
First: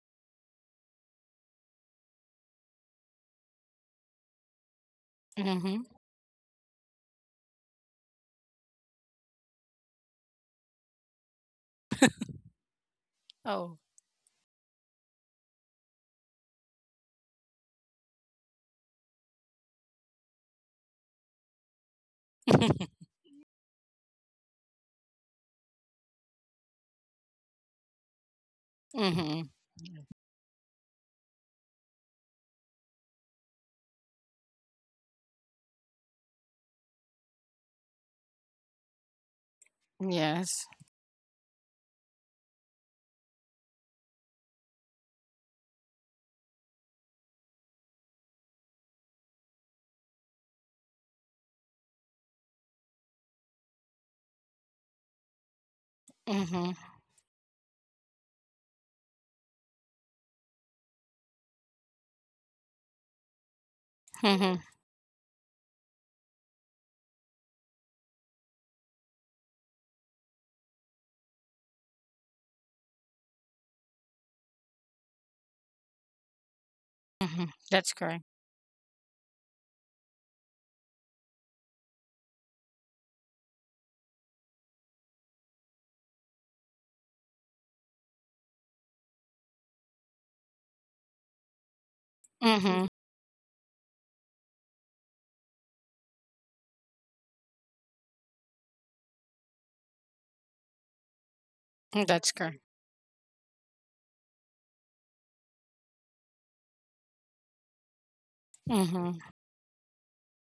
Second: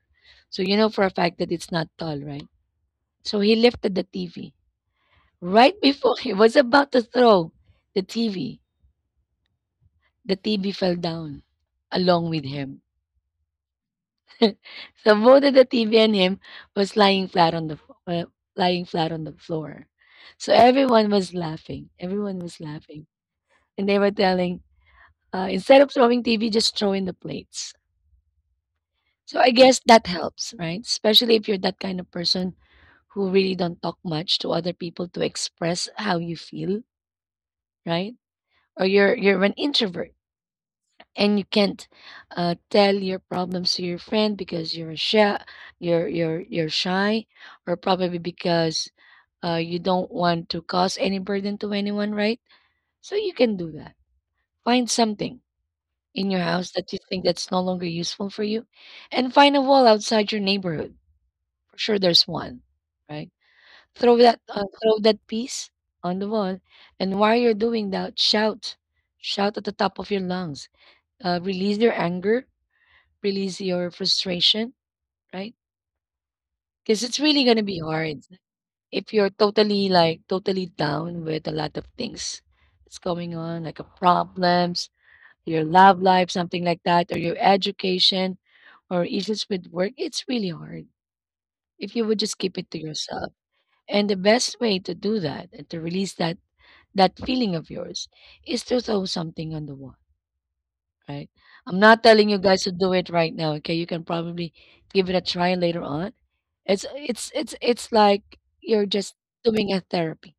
Speaker 1: so you know for a fact that it's not tall, right? So he lifted the TV. Right
Speaker 2: Mhm.
Speaker 1: before he was about to throw the TV, the TV fell down along with him.
Speaker 2: Oh.
Speaker 1: So both of the TV and him was lying flat on the lying flat on the floor. So everyone was laughing. Everyone was
Speaker 2: [laughs]
Speaker 1: laughing, and they were telling, instead of throwing TV, just throw in the plates. So I
Speaker 2: Mhm.
Speaker 1: guess that helps, right? Especially if you're that kind of person who really don't talk much to other people to express how you feel, right? Or you're an introvert
Speaker 2: Yes.
Speaker 1: and you can't tell your problems to your friend because you're shy, you're shy, or probably because you don't want to cause any burden to anyone, right? So you can do that. Find something in your house
Speaker 2: Mhm.
Speaker 1: that you think that's no longer useful for you, and find a wall outside your neighborhood. For sure, there's one, right? Throw that
Speaker 2: Mhm.
Speaker 1: piece on the wall, and while you're doing that, shout, shout at the top of your lungs. Release your anger, release your frustration, right? Because it's really
Speaker 2: Mhm.
Speaker 1: gonna be
Speaker 2: That's
Speaker 1: hard
Speaker 2: correct.
Speaker 1: if you're totally like totally down with a lot of things that's going on, like a problems, your love life, something like that, or your education or issues with work. It's really hard if you would just keep it to
Speaker 2: Mhm.
Speaker 1: yourself. And the best way to do that and to release that feeling of yours is to throw something on the wall. Right? I'm not
Speaker 2: That's
Speaker 1: telling you
Speaker 2: correct.
Speaker 1: guys to do it right now, okay? You can probably give it a try later on. It's like you're just
Speaker 2: Mhm.
Speaker 1: doing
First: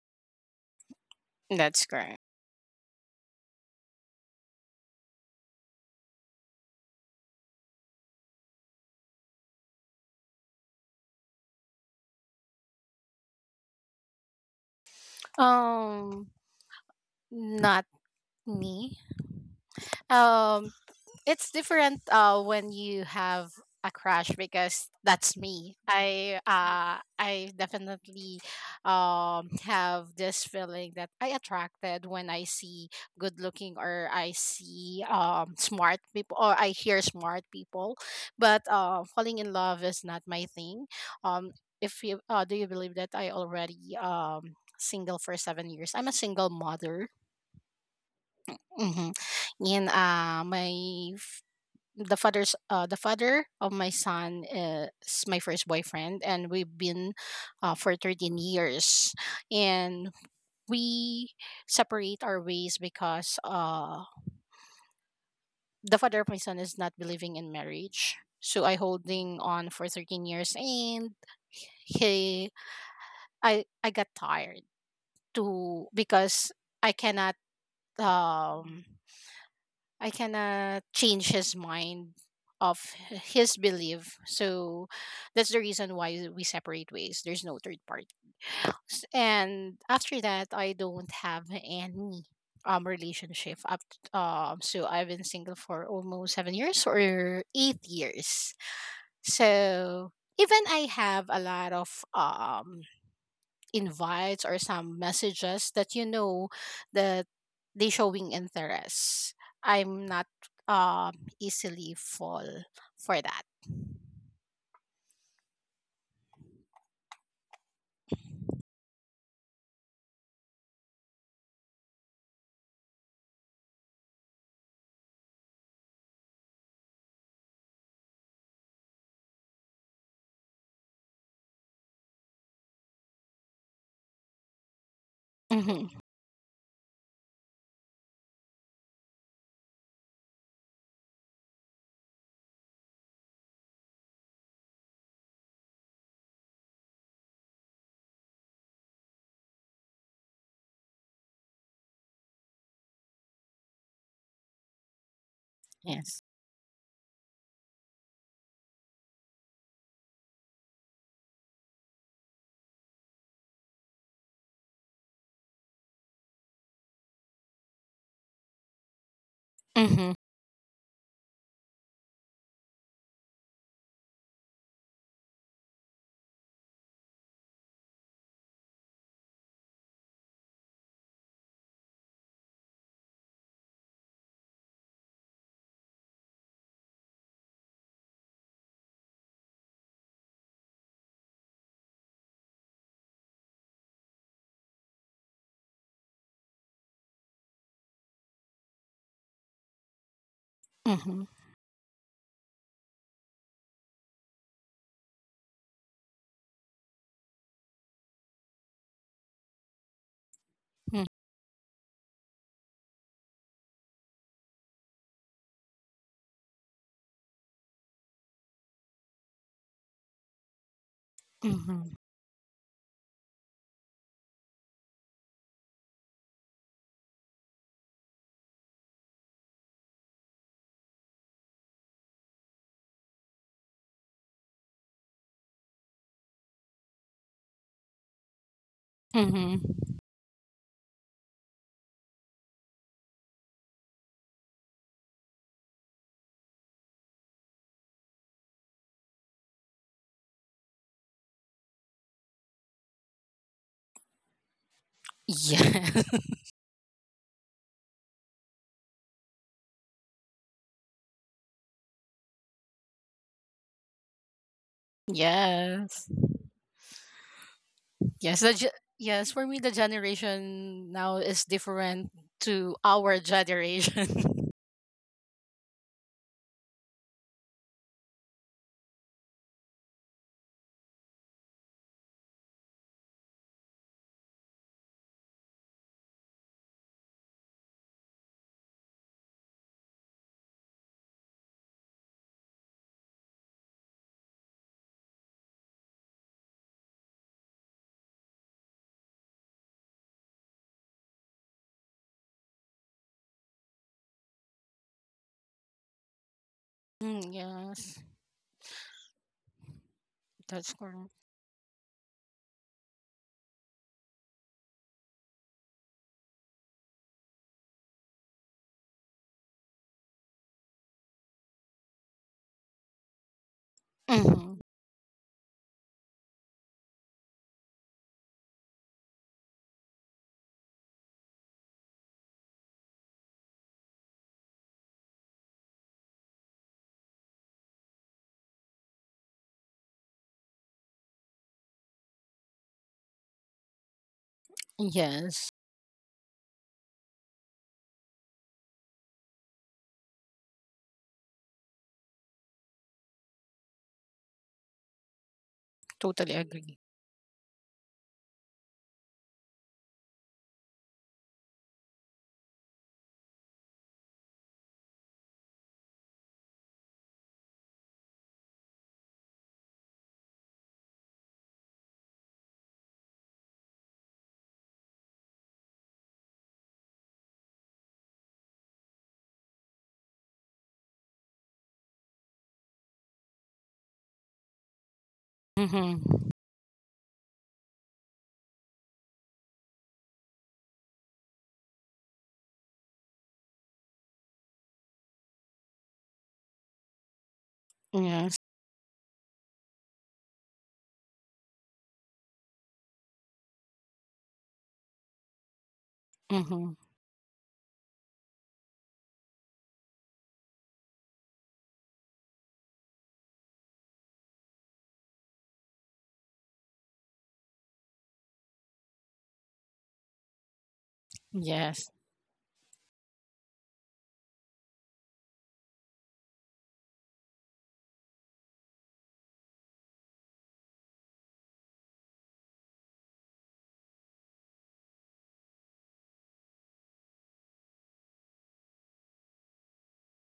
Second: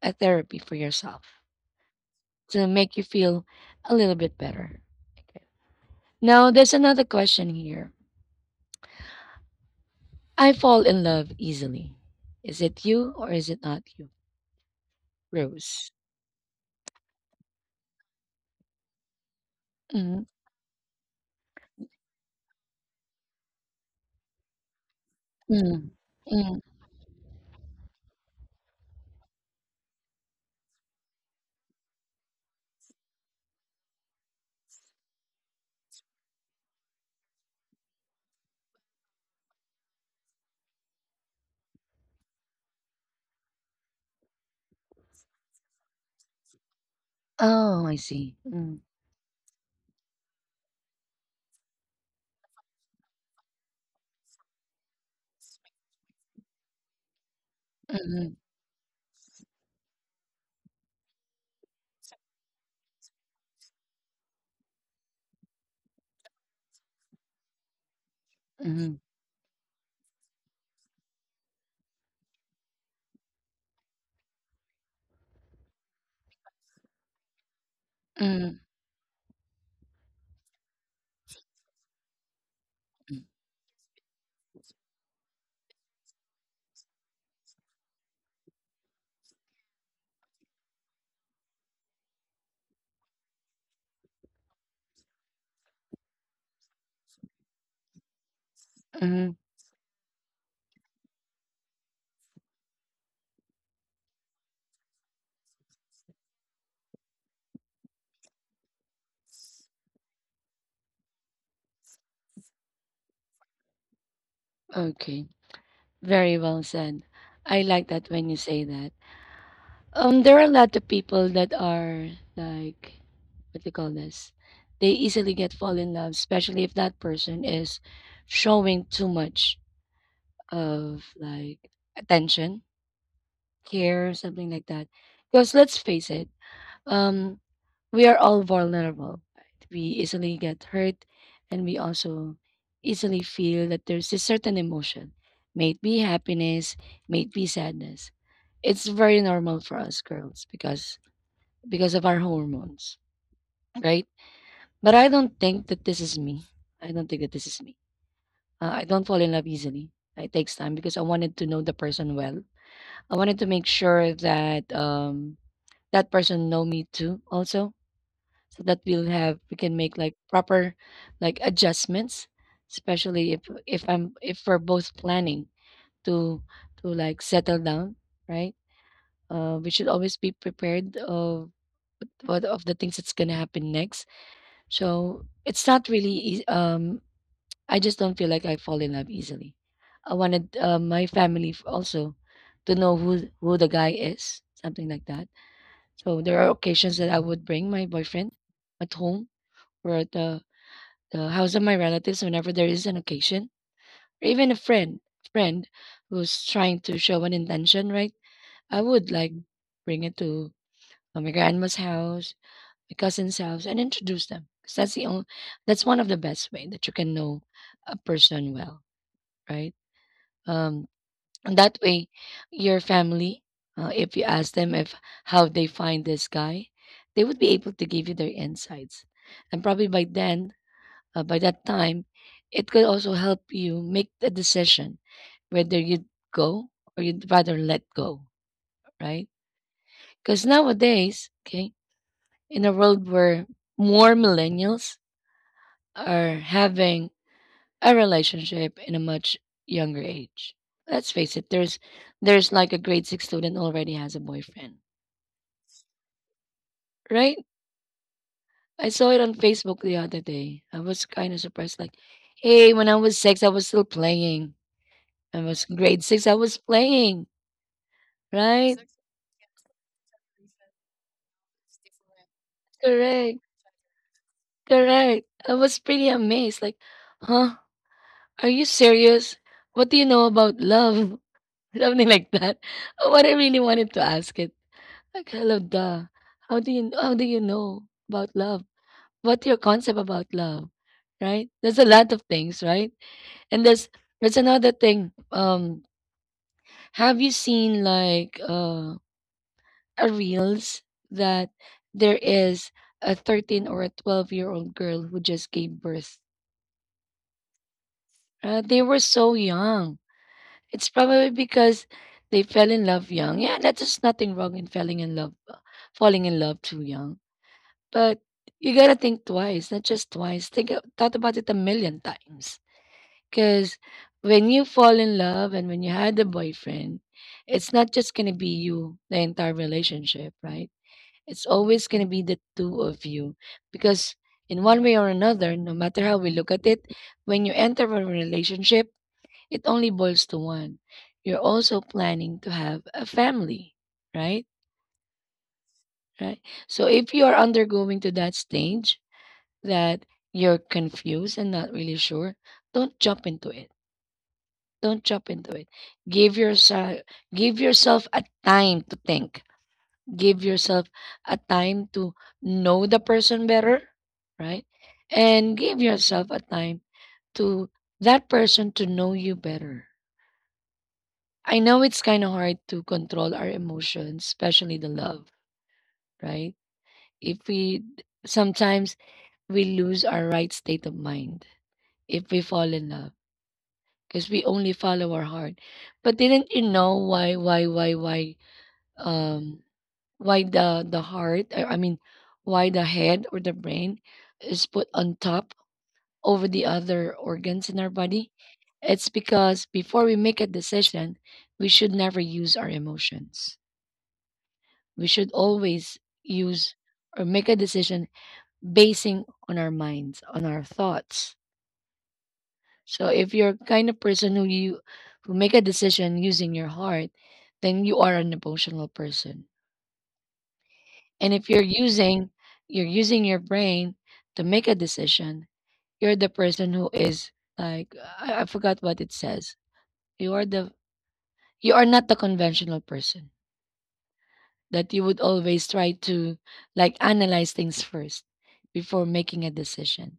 Speaker 1: a therapy for yourself
Speaker 2: That's correct.
Speaker 1: to make you feel a little bit better. Okay. Now there's another question here. I fall in love easily. Is it you or is it not you, Rose?
Speaker 2: Um, not me.
Speaker 1: Mm,
Speaker 2: Um, it's different when you have a crush, because that's me.
Speaker 1: mm,
Speaker 2: i
Speaker 1: mm.
Speaker 2: uh i definitely have this feeling that I attracted when I see good looking, or I see smart people, or I hear smart people. But falling in love is not my thing. um if you do you believe that I already single for 7 years? I'm a single mother.
Speaker 1: Oh, I see. Mm,
Speaker 2: Hmm. And uh, my the father of my son is my first boyfriend, and we've been for
Speaker 1: mm,
Speaker 2: 13 years, and we separate our ways because the father of my son is not believing in marriage, so I
Speaker 1: mm,
Speaker 2: holding on for 13 years and he I got tired to because i cannot
Speaker 1: mm,
Speaker 2: um I cannot change his mind of
Speaker 1: mm,
Speaker 2: his belief. So that's the reason why we separate ways. There's no third parties. And after that, I don't have any relationship up, so I've been single for almost 7 years or 8 years.
Speaker 1: mm.
Speaker 2: So even I have a lot of um invites or some messages that you know that they showing interest. I'm not um easily fall for that.
Speaker 1: Okay. Very well said. I like that when you say that. There are a lot of people that are like, what do you call this? They easily get fall in love, especially if that person is showing too much of like attention, care, something like that. Because let's
Speaker 2: Mm-hmm.
Speaker 1: face it, um, we are all vulnerable. Right? We easily get hurt, and we also easily feel that there's a certain emotion, may it be happiness, may it be sadness. It's very normal for us girls because of our hormones, right? But I don't think that this is
Speaker 2: Yes.
Speaker 1: me. I don't think that this is me. I don't fall in love easily. It takes time because I wanted to know the person well. I wanted to make sure that that person know me too also so that we can make
Speaker 2: Mm-hmm.
Speaker 1: like proper like adjustments, especially if we're both planning to like settle down, right? We should always be prepared of what of the things that's going to happen next. So it's not really easy. I just don't feel like I fall in love easily. I wanted my family also to know who the guy is, something like that. So there are occasions that I would bring my boyfriend at home or at the
Speaker 2: Mm-hmm.
Speaker 1: house of my relatives whenever there is an occasion, or even a friend who's trying to show an intention, right? I would like bring it to
Speaker 2: Mm-hmm.
Speaker 1: my grandma's house, my cousin's house, and introduce them. 'Cause that's that's one of the best way that you can know a person well, right? Um, and that
Speaker 2: Mm-hmm.
Speaker 1: way, your family, if you ask them if how they find this guy, they would be able to give you their insights, and probably by then by that time, it could also help you make the decision whether you'd go or you'd rather let go, right?
Speaker 2: Mm-hmm.
Speaker 1: Because nowadays, okay, in a world where more millennials are having a relationship in a much younger age, let's face it, there's like a grade 6 student already has a boyfriend,
Speaker 2: Yes. [laughs]
Speaker 1: right? I saw it on Facebook the other day. I was kind of surprised, like, hey, when I was six, I was still playing. I was grade
Speaker 2: Yes.
Speaker 1: six, I was playing.
Speaker 2: Yes.
Speaker 1: Right,
Speaker 2: Yes. For me, the generation now is different to our
Speaker 1: correct,
Speaker 2: generation. [laughs]
Speaker 1: correct. I was pretty amazed. Like, huh? Are you serious? What do you know about love? [laughs] Something like that. What I really wanted to ask it. Like, hello, duh. How do you know about love? What's your concept about love? Right? There's a lot of things, right? And there's another thing. Have you seen like a reels that there is a 13 or a 12-year-old girl who just gave birth.
Speaker 2: Mm, yes.
Speaker 1: They were so young.
Speaker 2: That's
Speaker 1: It's
Speaker 2: correct.
Speaker 1: probably because they fell in love young. Yeah, that is just nothing wrong in falling in love too young. But you gotta think twice, not just twice. Thought about it a million times. Because when
Speaker 2: Hmm.
Speaker 1: you fall in love and when you had a boyfriend, it's not just gonna be you the entire relationship, right? It's always gonna be the two of you because in one way or another, no matter how we look at it, when you enter a relationship it only boils to one. You're also planning to have a family, right?
Speaker 2: Yes.
Speaker 1: Right. So if you are undergoing to that stage that you're confused and not really sure, don't jump into it. Don't jump into it.
Speaker 2: Totally
Speaker 1: Give
Speaker 2: agree.
Speaker 1: yourself give yourself a time to think. Give yourself a time to know the person better, right? And give yourself a time to that person to know you better. I know it's kind of hard to control our emotions, especially the love, right? If we sometimes we lose our right state of mind if we fall in love because we only follow our heart.
Speaker 2: Hmm.
Speaker 1: But didn't you know um why the heart I mean why the head or the brain is put on top over the other organs in our body?
Speaker 2: Yes.
Speaker 1: It's because before we make a decision, we should never use our emotions, we should always
Speaker 2: Hmm.
Speaker 1: use or make a decision basing on our minds, on our thoughts. So if you're kind of person who you who make a decision using your heart, then you are an emotional person. And if you're
Speaker 2: Yes.
Speaker 1: using you're using your brain to make a decision, you're the person who is like I forgot what it says. You are the you are not the conventional person that you would always try to like analyze things first before making a decision.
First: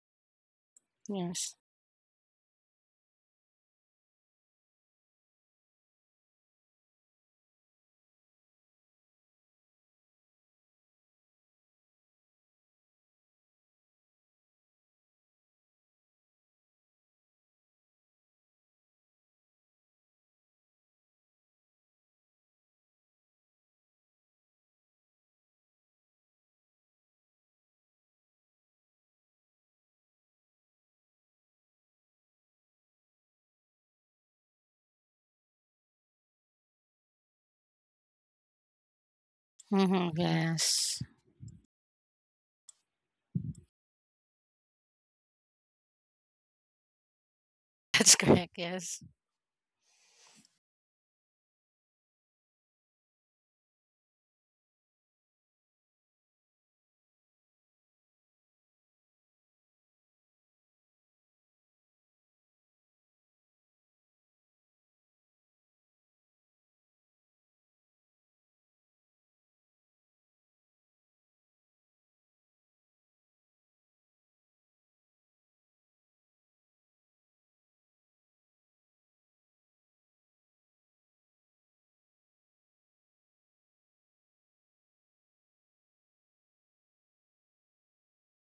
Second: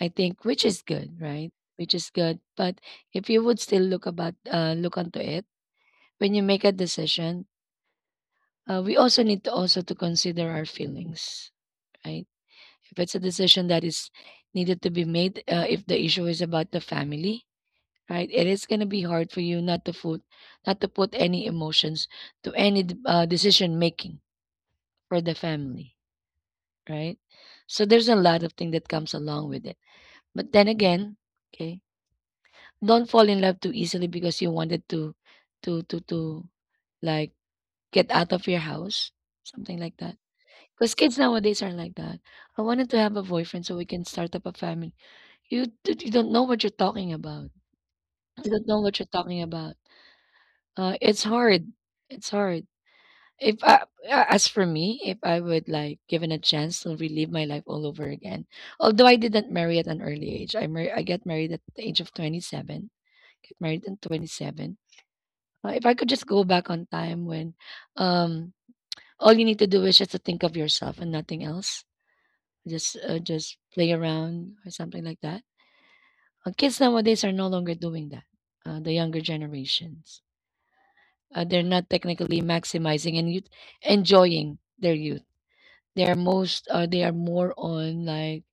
Speaker 1: I think which is good, right?
Speaker 2: Yes.
Speaker 1: Which is good. But if you would still look about look onto it when you make a decision, we also need to also to consider our feelings, right? If it's a decision that is needed to be made, if the issue is about the family, right? It is gonna be hard for you not to put not to put any emotions to any decision making for the family, right? So there's a lot of thing that comes along with it. But then again, okay, don't fall in love too easily because you wanted to, to, to, to, like get out of your house, something like
Speaker 2: Hmm.
Speaker 1: that. Because
Speaker 2: Yes.
Speaker 1: kids nowadays are like that. I wanted to have a boyfriend so we can start up a family. You don't know what you're talking about.
Speaker 2: [laughs] That's
Speaker 1: You
Speaker 2: correct.
Speaker 1: don't know what
Speaker 2: Yes.
Speaker 1: you're talking about. It's hard. It's hard. If I, a- As for me, if I would like given a chance to relive my life all over again, although I didn't marry at an early age, I got married at the age of 27. Get married at 27. If I could just go back on time when, um, all you need to do is just to think of yourself and nothing else. Just play around or something like that. Kids nowadays are no longer doing that. The younger generations, they're not technically maximizing and youth, enjoying their youth. They are most they are more on like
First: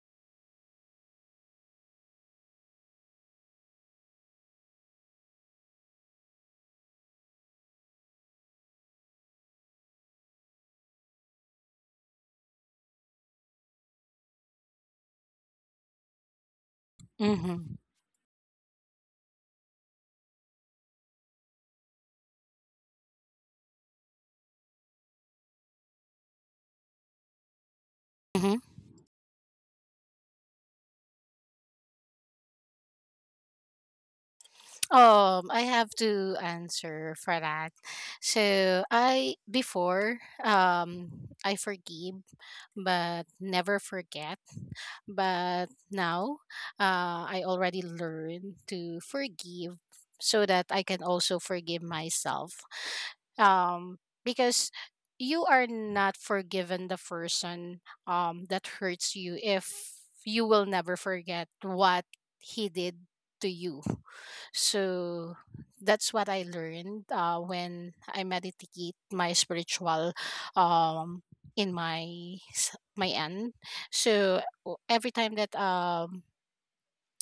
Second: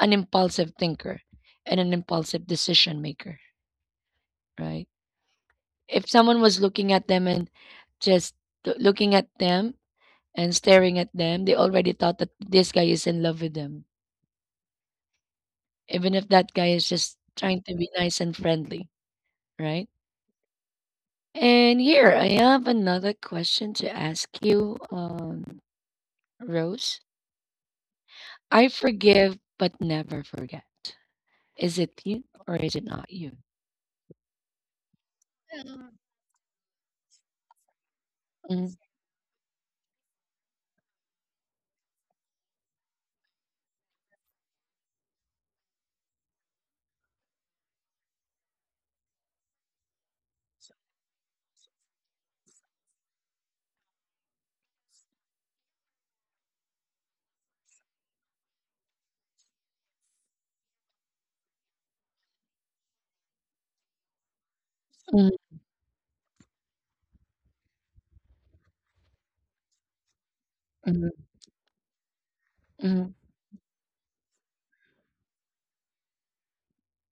Speaker 1: an impulsive thinker and an impulsive decision maker, right? If someone was looking at them and just looking at them and staring at them, they already thought that this guy is in love with them, even if that guy is just trying
Speaker 2: hmm
Speaker 1: to be nice and friendly, right? And here I have another question to ask you, Rose.
Speaker 2: hmm
Speaker 1: I forgive but never forget. Is it you or is it not you?
Speaker 2: I have to answer for that. So
Speaker 1: Mm-hmm.
Speaker 2: I before, I forgive but never forget. But now I already learned to forgive, so that I can also forgive myself. Um because you are not forgiven the person that hurts you if you will never forget what he did to you. So that's what I learned when I meditate my spiritual,
Speaker 1: Mhm,
Speaker 2: um, in my my
Speaker 1: mhm,
Speaker 2: end. So every time that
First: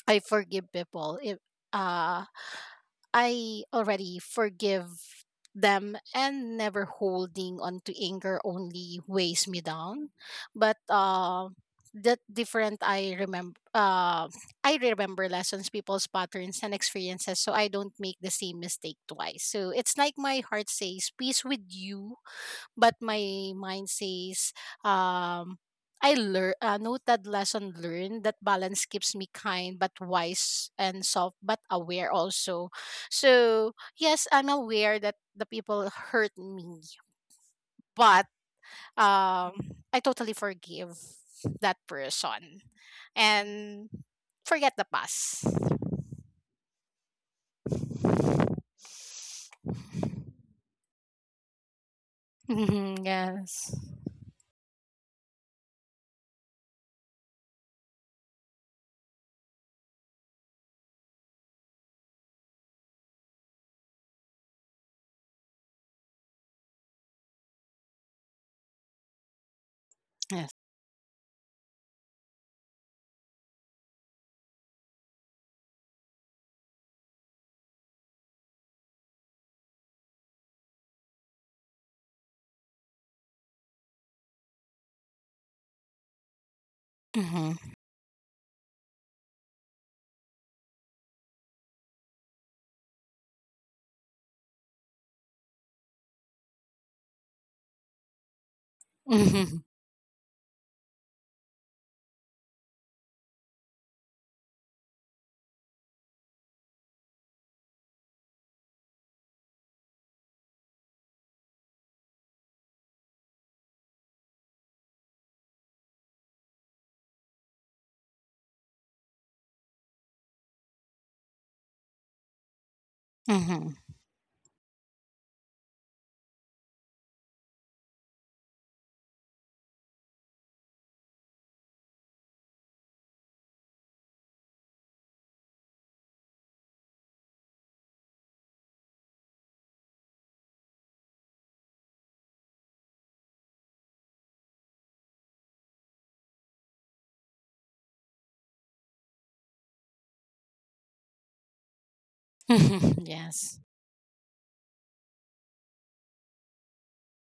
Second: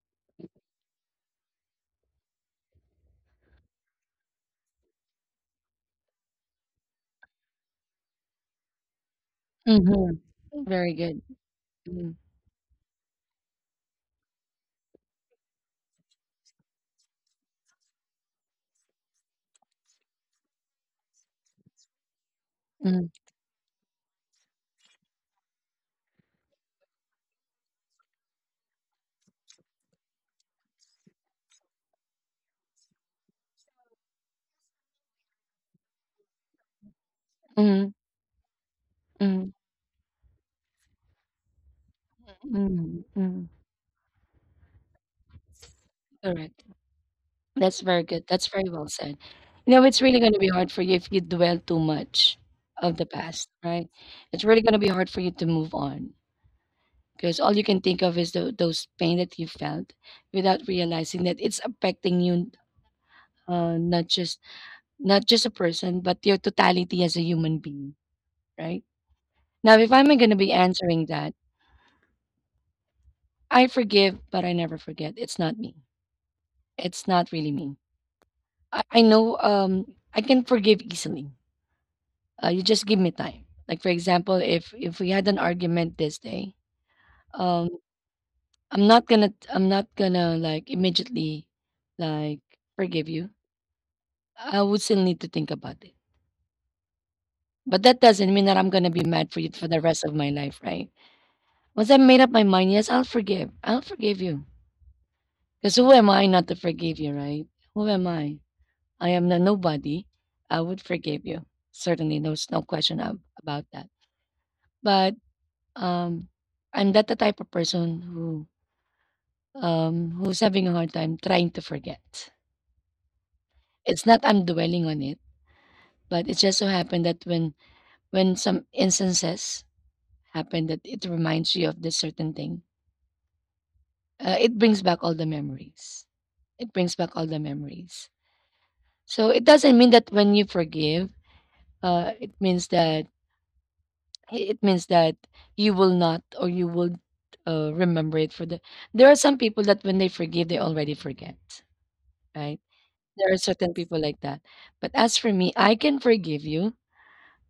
Speaker 2: I forgive people, if uh, I already forgive them, and never holding on to anger only weighs me down.
Speaker 1: mhm.
Speaker 2: But
Speaker 1: Very good. Mhm,
Speaker 2: that different. I remember lessons, people's patterns and experiences, so I don't make the same mistake twice. So it's like my heart says peace with you, but
Speaker 1: mhm,
Speaker 2: my mind says, um I learn, noted, lesson learned, that balance keeps me kind but wise, and soft but aware also. So yes, I'm aware that the people hurt me,
Speaker 1: mhm,
Speaker 2: but
Speaker 1: mhm,
Speaker 2: I totally forgive that person
Speaker 1: mhm, mhm.
Speaker 2: and forget the past.
Speaker 1: Correct. That's very good. That's very well said. You know, it's really going to be hard for you if you dwell too much of the
Speaker 2: Mhm,
Speaker 1: past,
Speaker 2: yes.
Speaker 1: right? It's really going to be hard for you to move on because all you can think of is those pain that you felt without realizing that it's affecting you, not just not just a person, but your totality as a human being, right? Now, if I'm going to be
Speaker 2: Yes.
Speaker 1: answering that, I forgive, but I never forget. It's not me. It's not really me. I know I can forgive easily. You just give me time. Like for example, if we had an argument this day, um
Speaker 2: Mhm.
Speaker 1: I'm not gonna like immediately like forgive you. I would still need to think about it. But that doesn't mean that I'm gonna be mad for you for
Speaker 2: Mhm.
Speaker 1: the rest of my life, right? Once I made up my mind, yes, I'll forgive. I'll forgive you. Because who am I not to forgive you, right? Who am I? I am the nobody, I would forgive you. Certainly, there's no question about that. But um, I'm not the type of person who who's having a hard time trying to forget.
Speaker 2: Mhm. Mhm.
Speaker 1: It's not I'm dwelling on it, but it just so happened that when some instances happen that it reminds you of this certain thing, it brings back all the memories. It brings back all the memories. So it doesn't mean that when you forgive, uh, it means that it means that you will not or you will remember it for the there are some people that when they forgive they already forget, right?
Speaker 2: [laughs]
Speaker 1: There are
Speaker 2: Yes.
Speaker 1: certain people like that, but as for me I can forgive you,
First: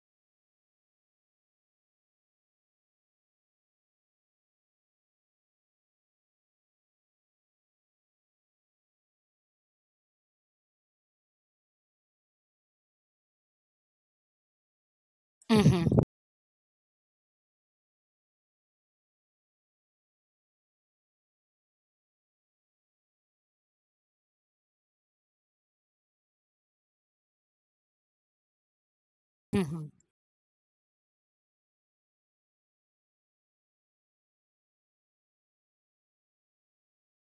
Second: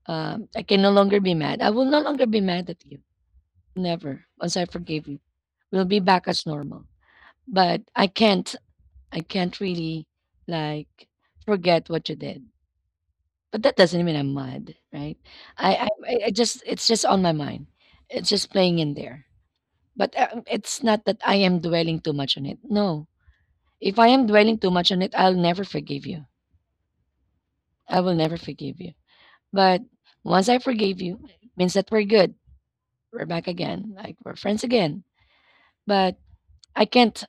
Speaker 1: I can no longer be mad, I will no longer be mad at you. Never once I forgive you, we'll be back as normal. But I can't, I can't really like forget what you did. But that doesn't mean I'm mad, right? i
Speaker 2: Mhm.
Speaker 1: i, I I just it's just on my mind, it's just playing in there. But it's not that I am dwelling too much on it. No. If I am dwelling too much on it, I'll never forgive you. I will never forgive you. But
Speaker 2: Mhm.
Speaker 1: once I forgive you, it means that we're good. We're back again. Like we're friends again. But I can't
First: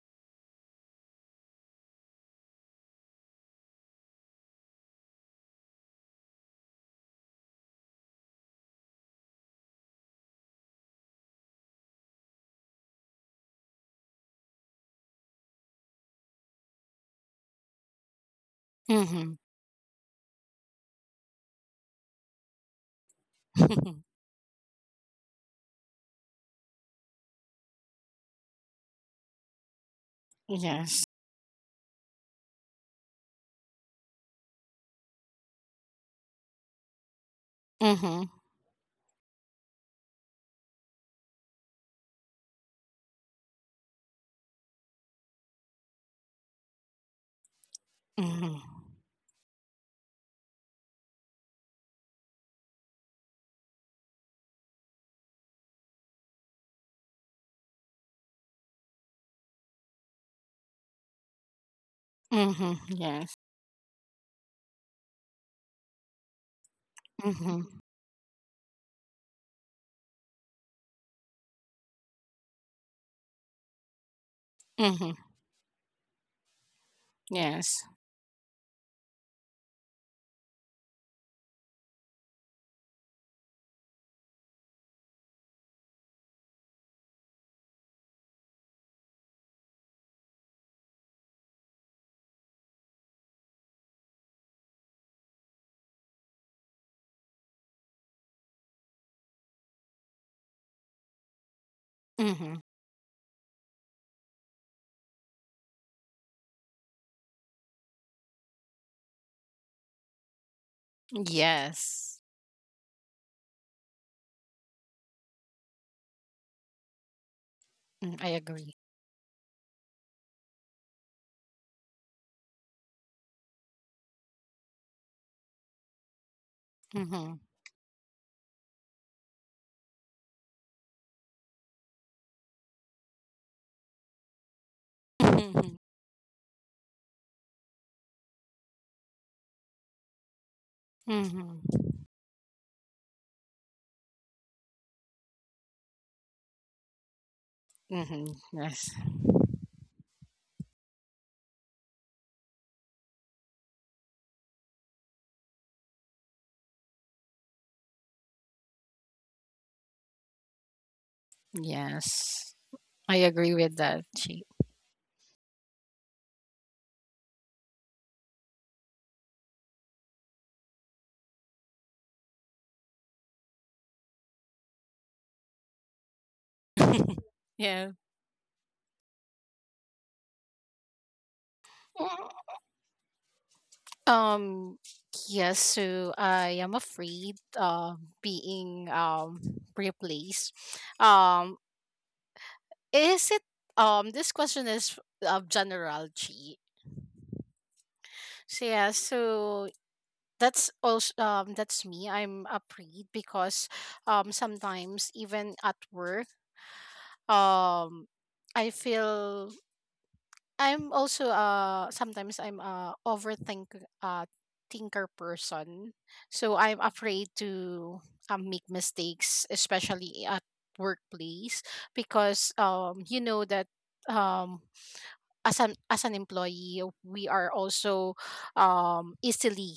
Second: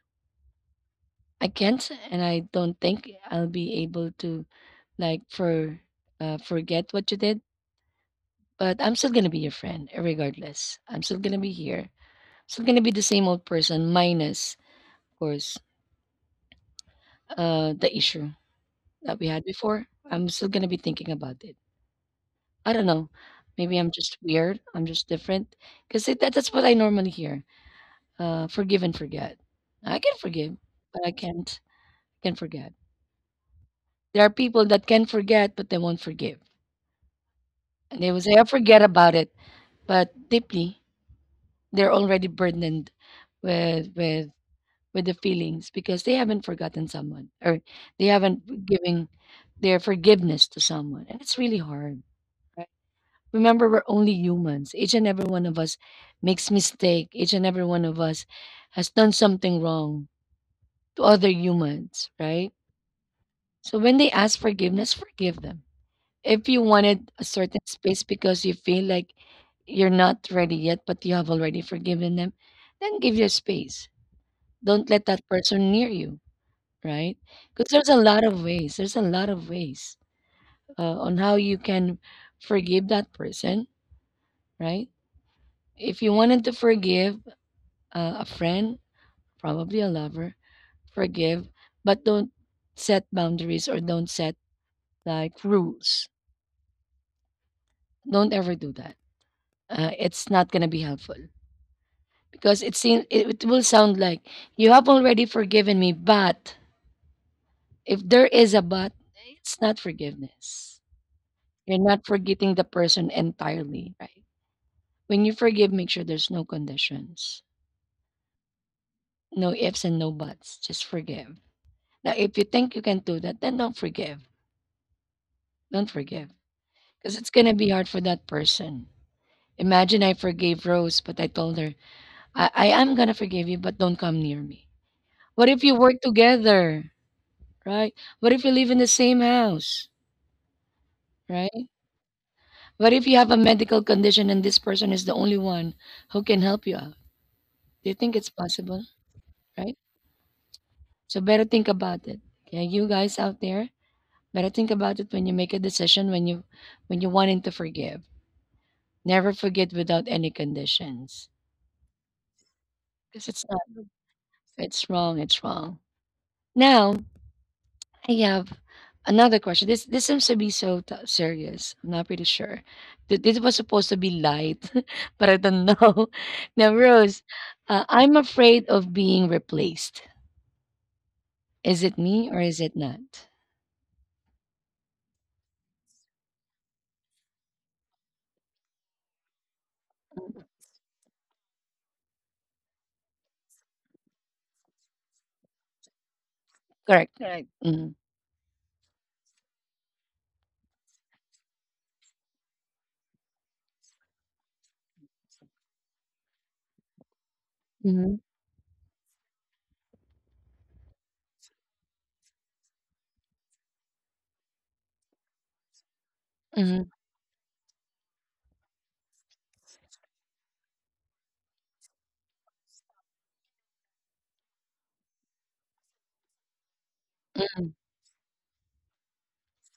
Speaker 1: I can't and I don't think I'll be able to like forget what you did. But I'm still gonna be your friend regardless. I'm still gonna be here. Still gonna be the same old person minus of course the issue that we
Speaker 2: Mhm.
Speaker 1: had before, I'm still gonna be thinking about it. I don't know. Maybe I'm
Speaker 2: [laughs]
Speaker 1: just weird. I'm just different. Because that's what I normally hear. Forgive and forget. I can forgive,
Speaker 2: Yes.
Speaker 1: but I can't can forget. There are people that can forget, but they won't forgive. And they will
Speaker 2: Mm-hmm.
Speaker 1: say, I forget about it. But deeply, they're already burdened with with the feelings because they haven't forgotten someone or they
Speaker 2: Mm-hmm.
Speaker 1: haven't given their forgiveness to someone. And it's really hard, right? Remember, we're only humans. Each and every one of us makes mistake. Each and every one of us has done something wrong to other humans, right?
Speaker 2: Mm-hmm. Yes.
Speaker 1: So when they ask forgiveness, forgive them. If you wanted a certain
Speaker 2: Mm-hmm.
Speaker 1: space because you feel like you're not ready yet, but you have already forgiven them, then give your space. Don't let
Speaker 2: Mm-hmm.
Speaker 1: that person near you, right? Because
Speaker 2: Yes.
Speaker 1: there's a lot of ways. There's a lot of ways on how you can forgive that person, right? If you wanted to forgive, a friend, probably a lover, forgive, but don't set boundaries or don't set like rules. Don't ever do that. It's not gonna be helpful
Speaker 2: Mm-hmm.
Speaker 1: because it seems it will sound like you have already forgiven me, but if there is a but, it's not forgiveness. You're not
Speaker 2: Yes.
Speaker 1: forgetting the person entirely, right? When you forgive, make sure there's no conditions,
Speaker 2: Mm, I agree.
Speaker 1: no ifs and no buts. Just forgive. Now, if you think you can do that, then don't forgive. Don't forgive because it's
Speaker 2: Mm-hmm.
Speaker 1: going to be hard for that person. Imagine I forgave Rose, but I told her, I am going to forgive you, but don't come near me. What if you
Speaker 2: Mm-hmm.
Speaker 1: work together, right? What if you live in the same house, right?
Speaker 2: Mm-hmm.
Speaker 1: What if you have a medical condition and this person is the only one who can help you out? Do you think
Speaker 2: Mm-hmm.
Speaker 1: it's possible,
Speaker 2: Yes.
Speaker 1: right? So better think about it. Okay, you guys out there, better think about it when you make a decision, when you're wanting to forgive. Never forget without any conditions.
Speaker 2: Yes. I
Speaker 1: Because it's
Speaker 2: agree with
Speaker 1: not
Speaker 2: that, Chi.
Speaker 1: it's wrong, it's wrong. Now, I have another question. This seems to be so serious. I'm not pretty sure. This was supposed to be light, [laughs] but I don't know. [laughs] Now, Rose,
Speaker 2: [laughs] Yeah.
Speaker 1: I'm afraid of being replaced. Is it me
Speaker 2: Mm.
Speaker 1: or is it not?
Speaker 2: Um. Yes. So I am afraid of being replaced. Um. Is it um? This question is of general, Chi.
Speaker 1: Correct. Correct. Mm.
Speaker 2: So yeah, so that's also that's me. I'm afraid because sometimes even at work, um
Speaker 1: Mm-hmm.
Speaker 2: I feel I'm also sometimes I'm a overthink uh thinker person. So I'm
Speaker 1: Mm-hmm.
Speaker 2: afraid to make mistakes, especially at workplace, because you know that um as an employee, we are also easily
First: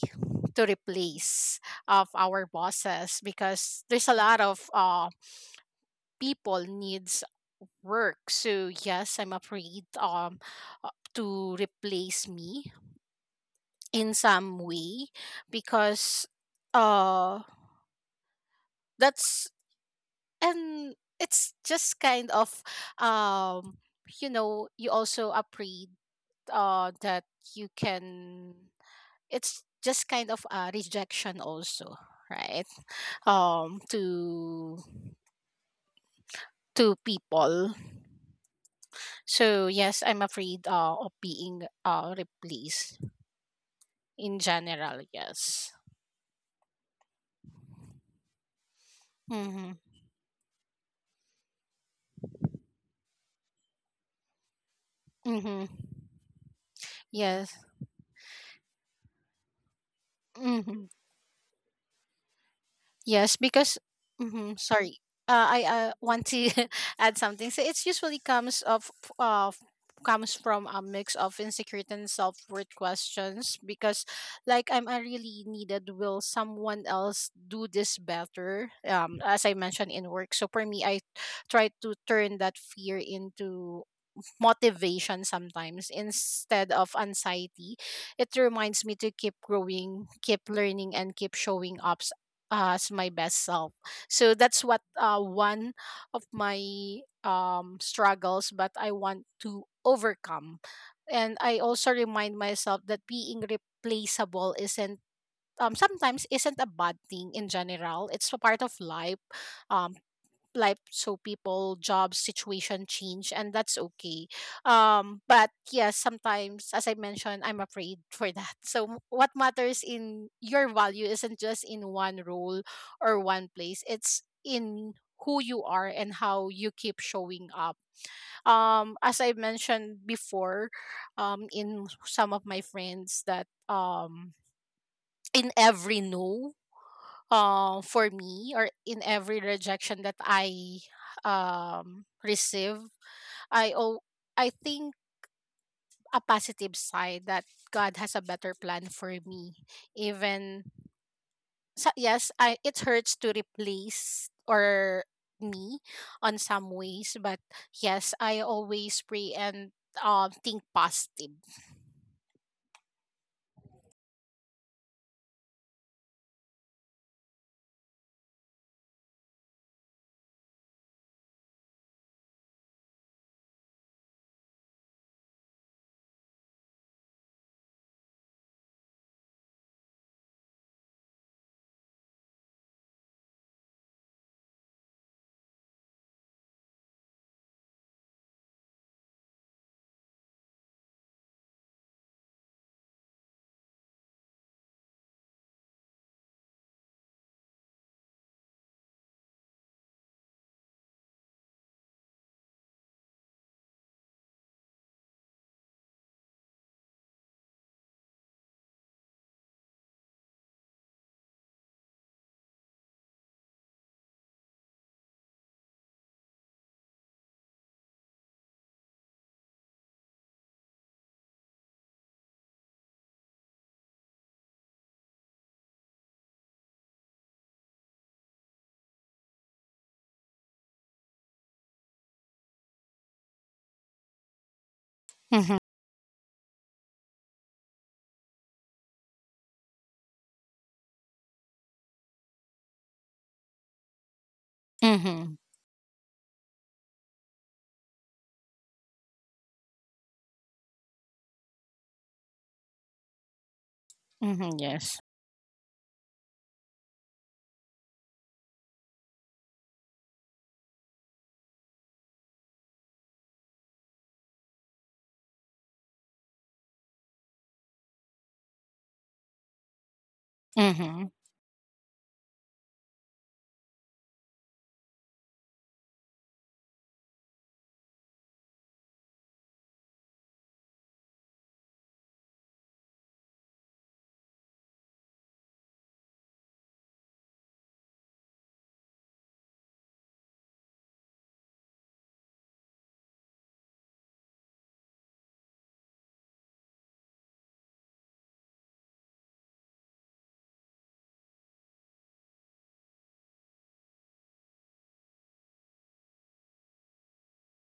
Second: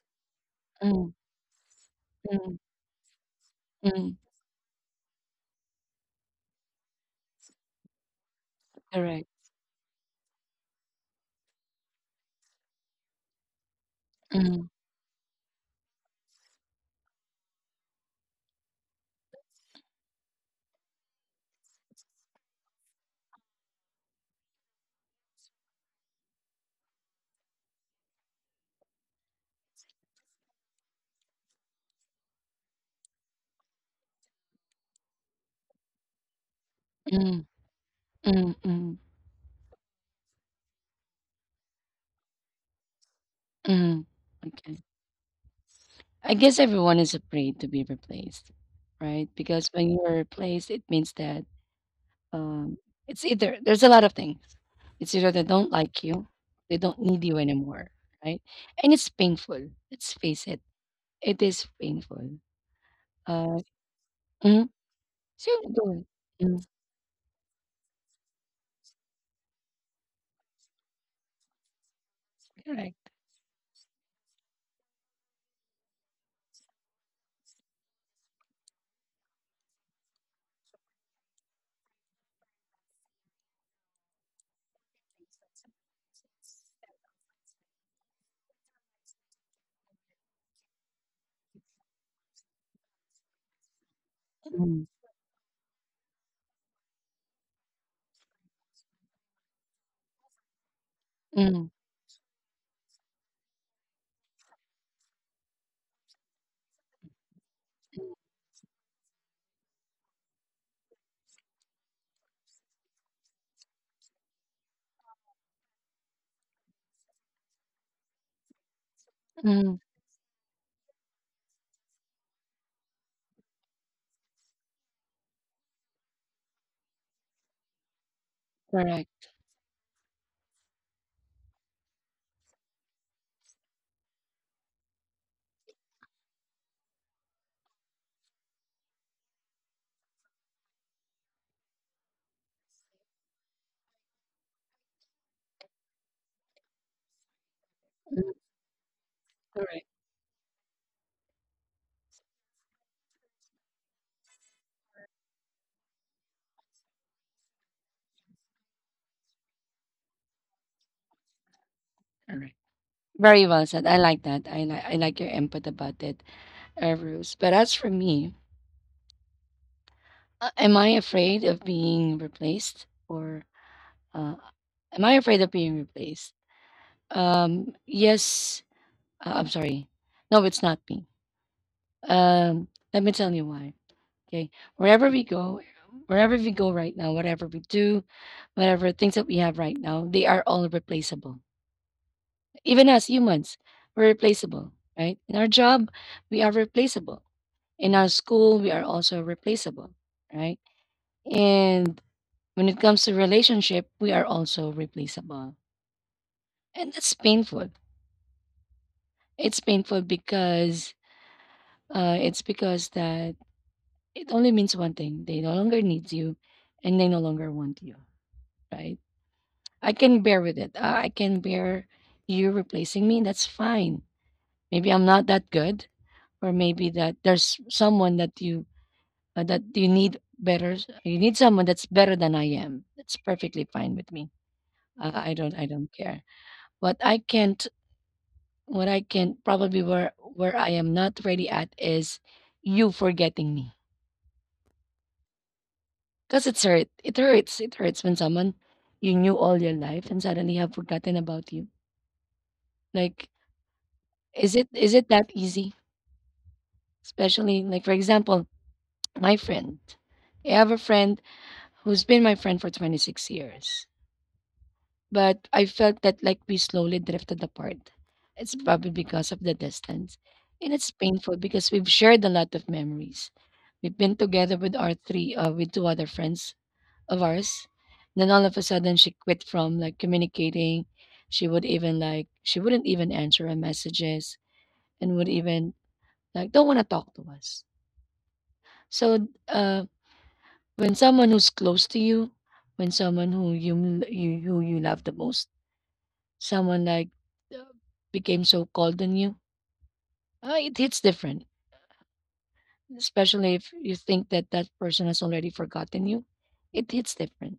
Speaker 2: to
Speaker 1: Mm-hmm.
Speaker 2: replace of our
Speaker 1: Mm,
Speaker 2: bosses because there's a
Speaker 1: mm.
Speaker 2: lot of people needs work. So yes,
Speaker 1: Correct.
Speaker 2: I'm afraid to replace me in some
Speaker 1: Mm-hmm.
Speaker 2: way because uh that's and it's just kind of um you know, you also afraid that you can it's just kind of a rejection also, right? To to
Speaker 1: Mm-hmm.
Speaker 2: people.
Speaker 1: Mm, mm,
Speaker 2: So yes, I'm afraid, of being replaced
Speaker 1: mm.
Speaker 2: in
Speaker 1: Okay.
Speaker 2: general, yes.
Speaker 1: I guess everyone is afraid to be replaced, right? Because
Speaker 2: Mm-hmm.
Speaker 1: when you're replaced, it means that Um, it's either there's a lot of things. It's either they don't
Speaker 2: Mm-hmm.
Speaker 1: like you, they don't need you
Speaker 2: Yes.
Speaker 1: anymore, right? And it's painful. Let's face it,
Speaker 2: Mm-hmm.
Speaker 1: it is painful.
Speaker 2: Yes,
Speaker 1: Uh,
Speaker 2: because mhm.
Speaker 1: mm,
Speaker 2: Sorry,
Speaker 1: so
Speaker 2: I
Speaker 1: you do it.
Speaker 2: want to
Speaker 1: Mm.
Speaker 2: [laughs] add something. So it's usually comes of uh, comes from a mix of insecurity and self worth
Speaker 1: Correct.
Speaker 2: questions because, like, am I really needed? Will someone else do this better? As I mentioned, in work. So for me, I try to turn that fear into motivation sometimes instead of anxiety. It reminds me to keep growing, keep learning, and keep showing up as my best self. So that's what
Speaker 1: Mm,
Speaker 2: one of my struggles, but I want to overcome. And I
Speaker 1: mm,
Speaker 2: also remind myself that being replaceable isn't um, sometimes isn't a bad thing in general. It's a part of life. Um, life so people, job situation change, and that's okay. Um, but yes, sometimes, as I mentioned, I'm afraid [laughs] for that. So m- what
Speaker 1: mm.
Speaker 2: matters in your value isn't just in one role or one place, it's in who you are and how you keep showing up, um, as
Speaker 1: Correct.
Speaker 2: I mentioned before, in some of my friends that in every no for me, or in every rejection that I receive, I I think a positive side, that God has a
Speaker 1: Mm.
Speaker 2: better plan for me,
Speaker 1: Correct.
Speaker 2: even. So yes, I, it hurts to replace or me on some ways, but yes, I always pray and think positive.
Speaker 1: Correct. Very well said. I like that. I like your input about it, Ruth. But as for me, am I afraid of being replaced or uh, am I afraid of being replaced? Yes, I'm sorry. No, it's not me. Um, Let me tell you why. Okay. Wherever we go, wherever we go right now, whatever we do, whatever things that we have right now, they are all replaceable. Even as humans, we're replaceable, right? In our job, we are replaceable. In our school, we are also replaceable, right? And when it comes to relationship, we are also replaceable. And that's painful. It's painful because it's because that It only means one thing. They no longer need you and they no longer want you, right? I can bear with it. I can bear you replacing me. That's fine. Maybe I'm not that good or maybe that there's someone that you need better. You need someone that's better than I am. That's perfectly fine with me. I
Speaker 2: Mm-hmm.
Speaker 1: don't I don't care. What I can't what I can probably where I am not ready at is you forgetting me.
Speaker 2: Mm-hmm.
Speaker 1: 'Cause it's hurt. It hurts. It hurts when someone you knew all your life and suddenly have forgotten about you. Like,
Speaker 2: Mm-hmm.
Speaker 1: is it is
Speaker 2: Yes.
Speaker 1: it that easy? Especially like for example, my friend. I have a friend who's been my friend for 26 years, but I felt that like we slowly drifted apart. It's probably because of the distance. And it's
Speaker 2: Mm-hmm.
Speaker 1: painful because we've shared a lot of memories. We've been together with our three with two other friends of ours. Then all of a sudden she quit from like communicating. She wouldn't even answer our messages and would even like don't want to talk to us. So when someone who's close to you, when someone who you love the most, someone like uh, became so cold on you, it hits different. Especially if you think that that person has already forgotten you, it hits different.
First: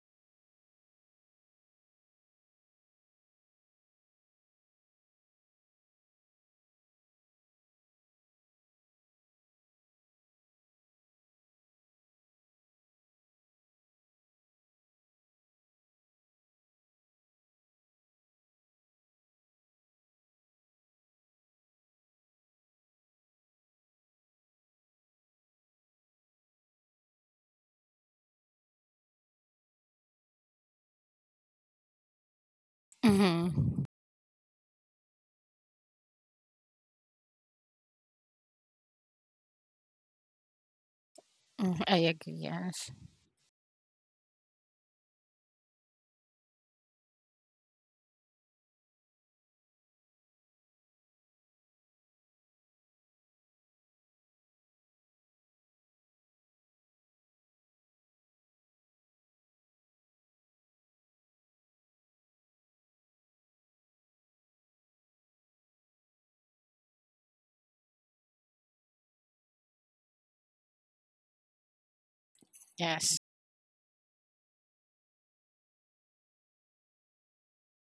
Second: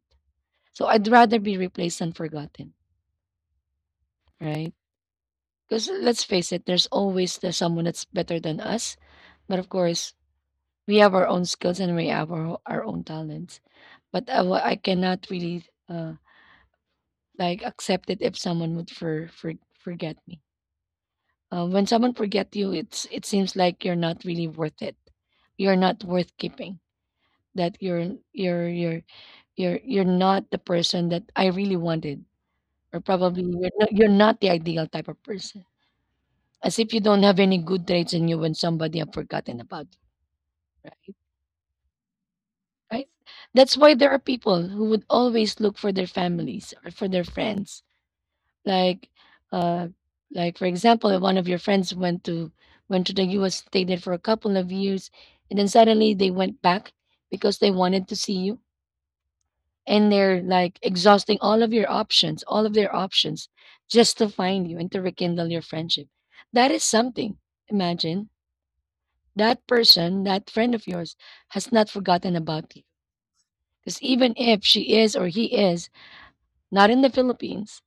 Speaker 1: So I'd rather be replaced than forgotten, right? Because let's face it, there's always the someone that's better than us. But of course, we have our own skills and we have our own talents. But I cannot really like accept it if someone would forget me. When someone forget you, it seems like you're not really worth it. You're not worth keeping. That you're not the person that I really wanted, or probably you're
Speaker 2: Mm-hmm.
Speaker 1: not, you're not the ideal type of person, as if you don't have any good traits in you when somebody have forgotten about you, right?
Speaker 2: Mm-hmm. I agree. Yes.
Speaker 1: Right? That's why there are people who would always look for their families or for their friends. Like, uh, like for example, one of your friends went to the U.S., stayed there for a couple of years, and then suddenly they went back because they wanted to see you, and they're like exhausting all of your options, all of their options, just to find you and to rekindle your friendship. That is something. Imagine that person, that friend of yours, has not forgotten about you.
Speaker 2: Yes.
Speaker 1: Because even if she is or he is not in the Philippines,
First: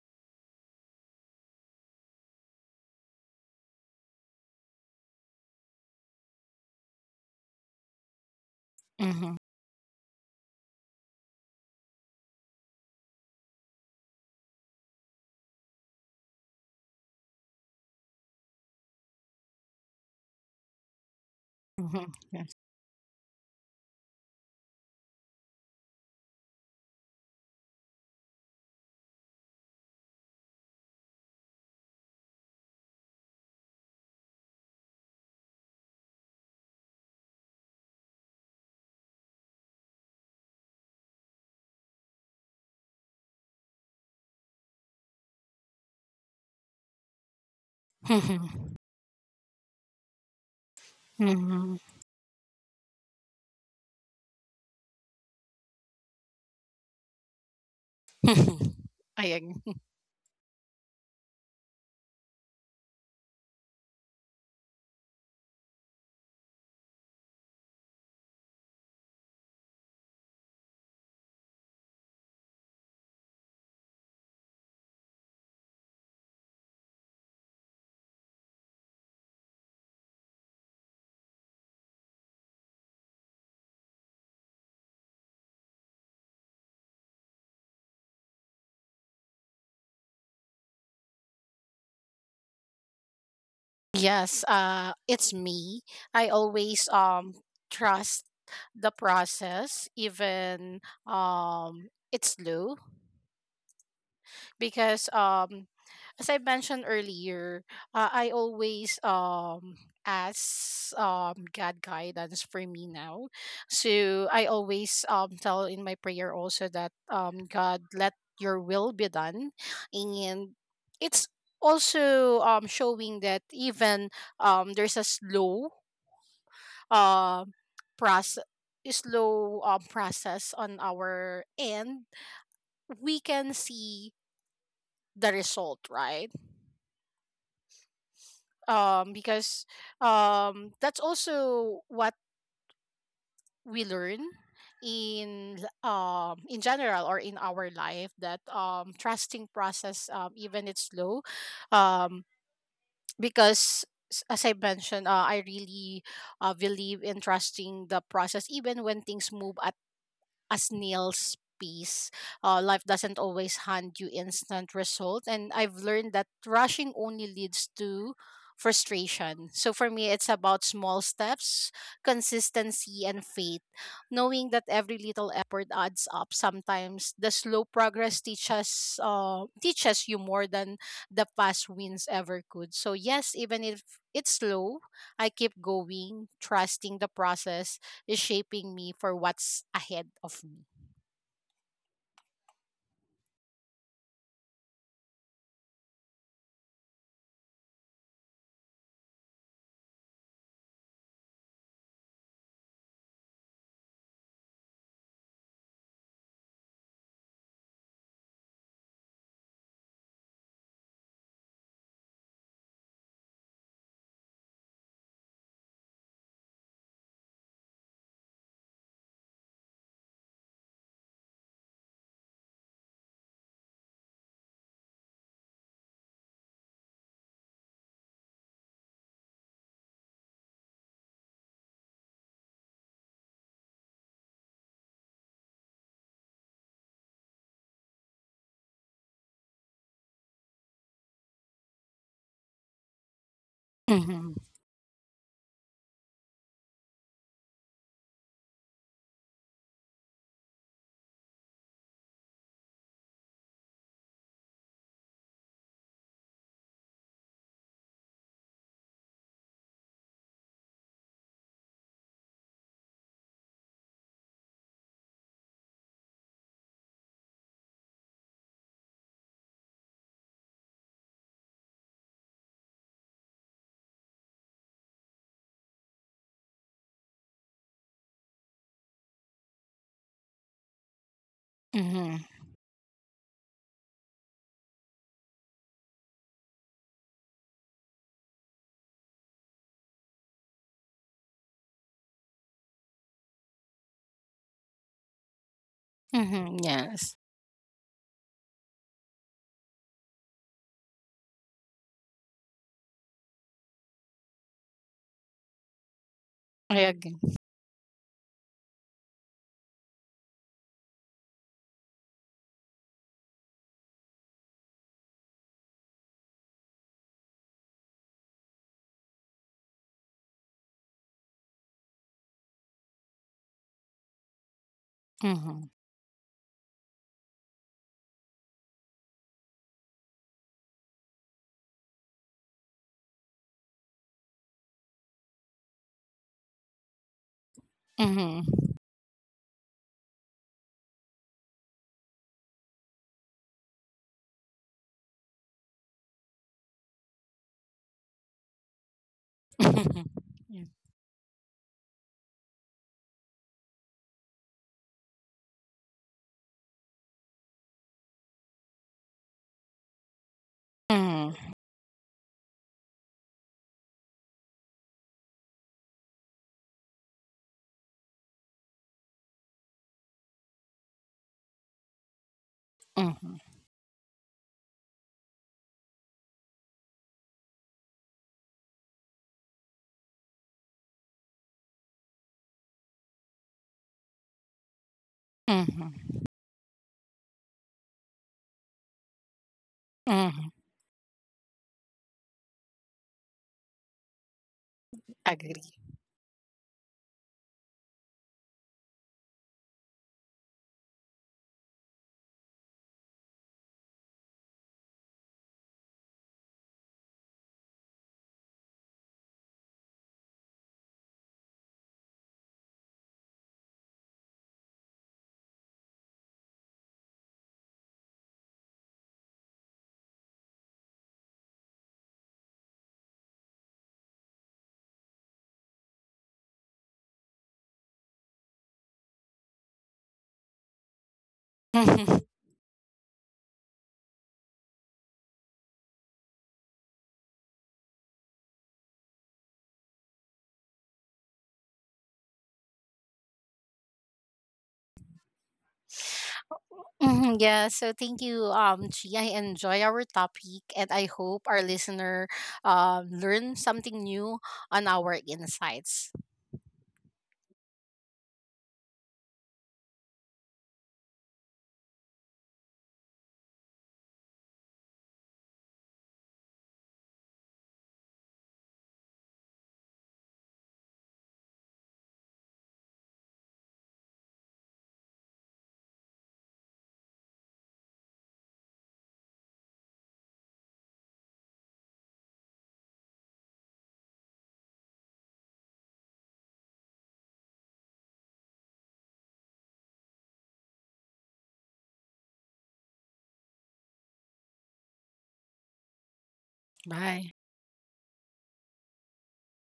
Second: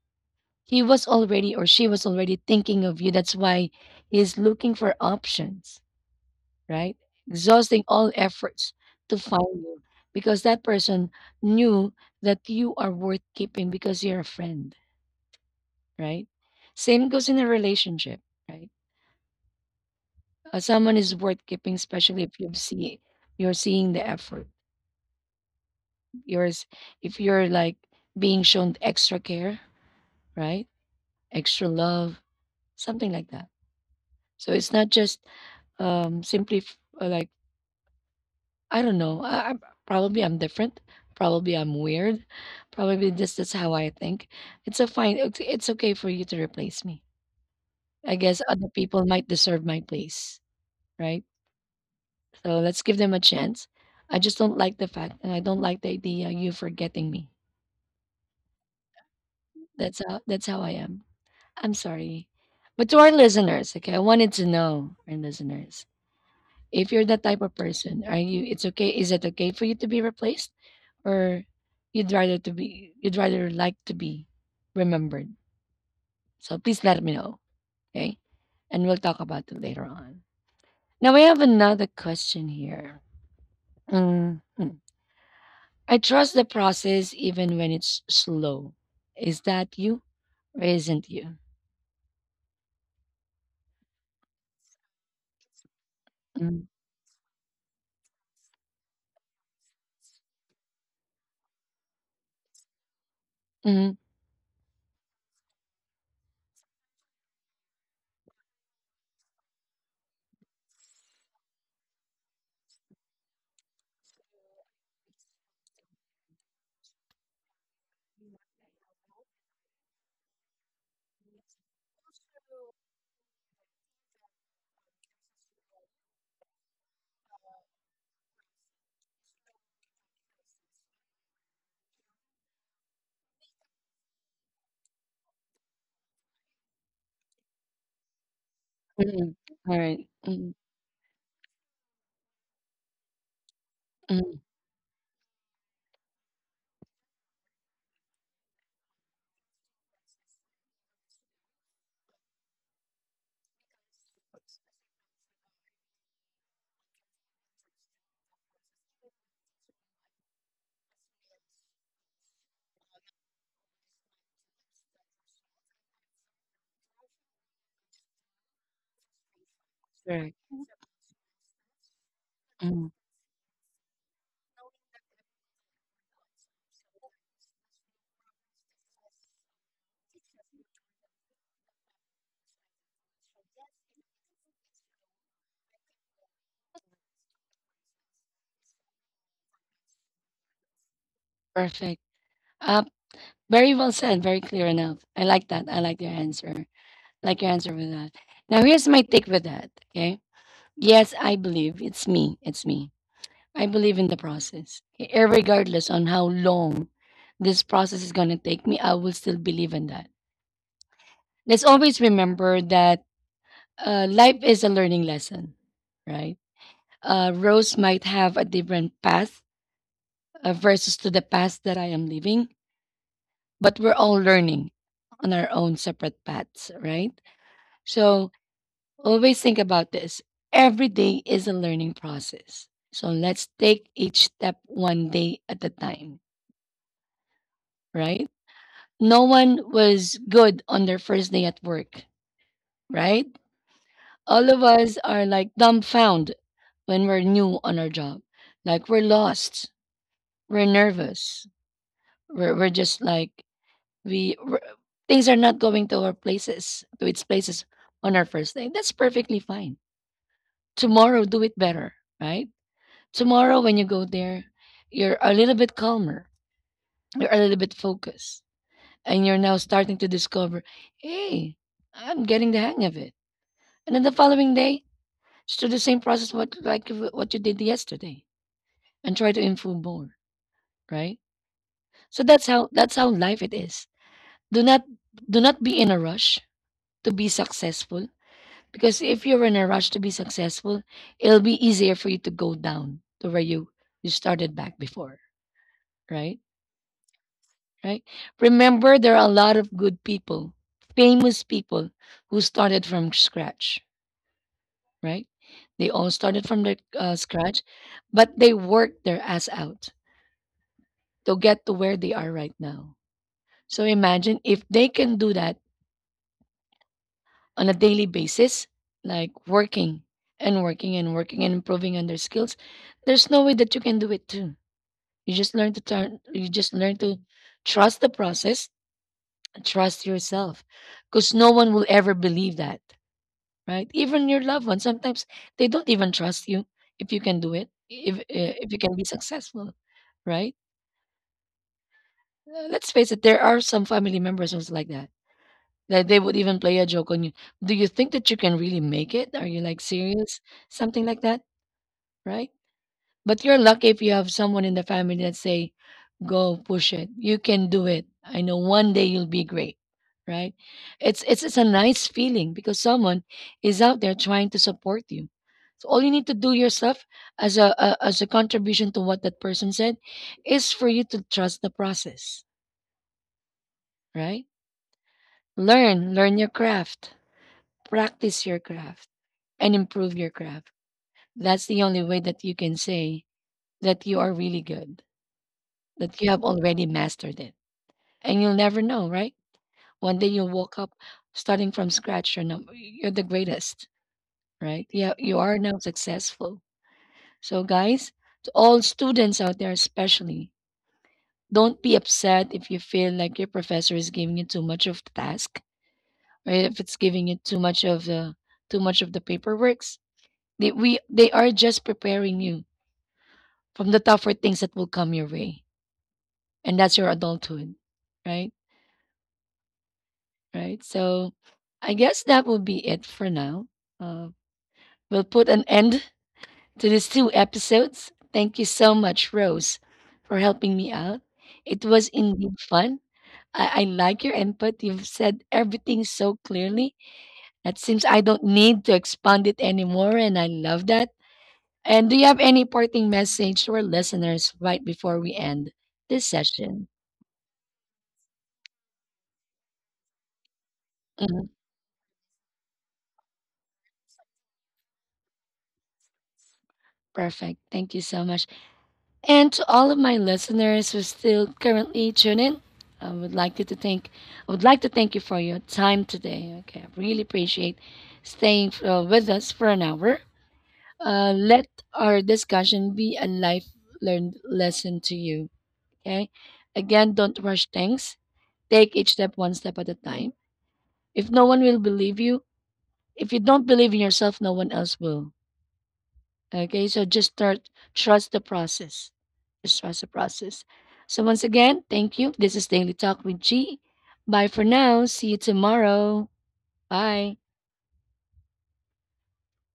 Speaker 1: he was already or she was already thinking of you. That's why he's looking for options, right? Exhausting all efforts to
Speaker 2: Mm-hmm.
Speaker 1: find you because that person knew that you are worth keeping because you're a friend, right? Same goes in a relationship, right? Someone is worth keeping,
Speaker 2: Mm-hmm.
Speaker 1: especially if
Speaker 2: Yes.
Speaker 1: you're seeing the effort yours, if you're like being shown extra care, right? Extra love, something like that. So it's not just simply like I don't know. I Probably I'm different. Probably I'm weird. Probably this is how I think. It's a fine. It's okay for you to replace me. I guess
Speaker 2: Mm-hmm.
Speaker 1: other people might deserve my place, right? So let's give them a chance. I just don't like the fact and I don't like the idea of you forgetting me.
Speaker 2: Mm-hmm. [laughs] I agree.
Speaker 1: That's how I am. I'm sorry. But to our listeners, okay, I wanted to know, our listeners, if you're that type of person, are you, it's okay, is it okay for you to be replaced? Or you'd rather like to be remembered? So please let me know, okay? And we'll talk about it later on. Now we have another question here. Mm, mm. I trust the process even when it's slow. Is that you or isn't you?
Speaker 2: Yes, it's me. I
Speaker 1: Mm,
Speaker 2: always trust the process, even it's slow,
Speaker 1: mm, mm,
Speaker 2: because as I mentioned earlier, I always ask God guidance for me now. So I always tell in my prayer also that God, let your will be done. And it's also showing that even there's a um process slow process on our end, we can see the result, right? Um,
Speaker 1: mm.
Speaker 2: because
Speaker 1: All right. Mm,
Speaker 2: that's also what we learn
Speaker 1: mm.
Speaker 2: in in general or in our life, that trusting process even it's slow um, because s- as I mentioned, I really believe in trusting the process, even when things move at as Neil's piece. Life doesn't always hand you instant result, and I've learned that rushing only leads to frustration. So for me, it's
Speaker 1: Correct.
Speaker 2: about small steps,
Speaker 1: Mm.
Speaker 2: consistency, and faith. Knowing that every little effort adds up. Sometimes the slow progress teaches you more than the fast wins ever could. So yes, even if it's slow, I keep going, trusting the process is shaping me for what's ahead of me.
Speaker 1: Perfect. Uh, very well said. Very clear enough. I like that. I like your answer with that. Now, here's my take with that. Okay. Yes, I believe it's me. It's me. I believe in the process. Okay? Irregardless on how long this process is going to take me, I will still believe in that. Let's always remember that life is a learning lesson, right? Rose might have a different path versus to the path that I am living, but we're all learning on our own separate paths, right? So always think about this. Every day is a learning process. So let's take each step one day at a time, right? No one was good on their first day at work, right?
Speaker 2: Mm-hmm.
Speaker 1: All of us are like dumbfounded when we're new on our job. Like we're lost, we're nervous, we're just like we r- things are not going to its places on our first day. That's perfectly fine. Tomorrow, do it better, right? Tomorrow when you go there, you're a little bit calmer, you're a little bit focused, and you're now starting to discover, hey, I'm getting the hang of it. And then the following day, just do the same process what you did yesterday and try to improve more, right?
Speaker 2: Mm-hmm.
Speaker 1: So that's how life it is. Do not do not be in a rush to be successful. Because if you're in a rush to be successful, it'll be easier for you to go down to where you started back before, right?
Speaker 2: Mm-hmm. Yes,
Speaker 1: Right? Remember there are a lot of good people, famous people who started from scratch, right? They all started from the
Speaker 2: I agree.
Speaker 1: scratch, but they worked their ass out to get to where they are right now. So imagine if they can do that on a daily basis, like working and working and working and improving on their skills, there's no way that you can do it too. You just learn
Speaker 2: Mm-hmm.
Speaker 1: to trust the process and trust yourself, because no one will ever believe that, right? Even your loved ones, sometimes they don't even trust you if you can do it, if,
Speaker 2: Mm-hmm.
Speaker 1: uh, if you can be successful, right? Let's face it, there are some family members who's like that. That they would even play a joke on you. Do you think that you can really make it? Are you like
Speaker 2: Mm-hmm.
Speaker 1: serious?
Speaker 2: [laughs]
Speaker 1: Something like that, right? But you're lucky if you have someone in the family that say, "Go push it. You can do it. I know one day you'll be great." Right? It's
Speaker 2: Yeah.
Speaker 1: it's it's a nice feeling because someone is out there trying to support you. So all you need to do yourself as a contribution to what that person said is for you to trust the process,
Speaker 2: Mm-hmm. Mm-hmm.
Speaker 1: right? Learn, learn your craft, practice your craft and improve your craft. That's the only way that you can say that you are really good, that you
Speaker 2: Mm-hmm.
Speaker 1: have already mastered it. And you'll never know, right? One day you'll
Speaker 2: Mm-hmm.
Speaker 1: woke up starting from scratch. You're the greatest, right? Yeah, you are now successful. So, guys, to all students out there, especially, don't be upset if you feel like your professor is giving you too much of the task, or if it's giving you too much of the paperworks. They are just preparing you from the tougher things that will come your way, and that's your adulthood, right? Right. So I guess that will be it for now. Uh, we'll put an end [laughs] to these two episodes. Thank you so much, Rose, for helping me out. It was indeed fun. I like your input. You've said everything so clearly. It seems I don't need to expand it anymore, and I love that. And do you have any parting message to our listeners right before we end this
Speaker 2: Agree.
Speaker 1: session?
Speaker 2: [laughs] Mhm. Yeah, so thank you, Chi. I enjoy our topic, and I hope
Speaker 1: Mhm.
Speaker 2: our listener learn something new on our insights.
Speaker 1: Perfect. Thank you so much. And to all of my listeners who still currently tune in, I would like you to thank I would like to thank you for your time today. Okay, I really appreciate staying with us for an hour. Let our discussion be a life learned lesson to you. Okay, again, don't rush things. Take each step one step at a time. If no one will believe you, if you don't believe in yourself, no one else will. Okay, so just start. Trust the process. The stressful process. So, once again, thank you. This is Daily Talk with G. Bye for now. See you tomorrow.
Speaker 2: Bye.
Speaker 1: Bye.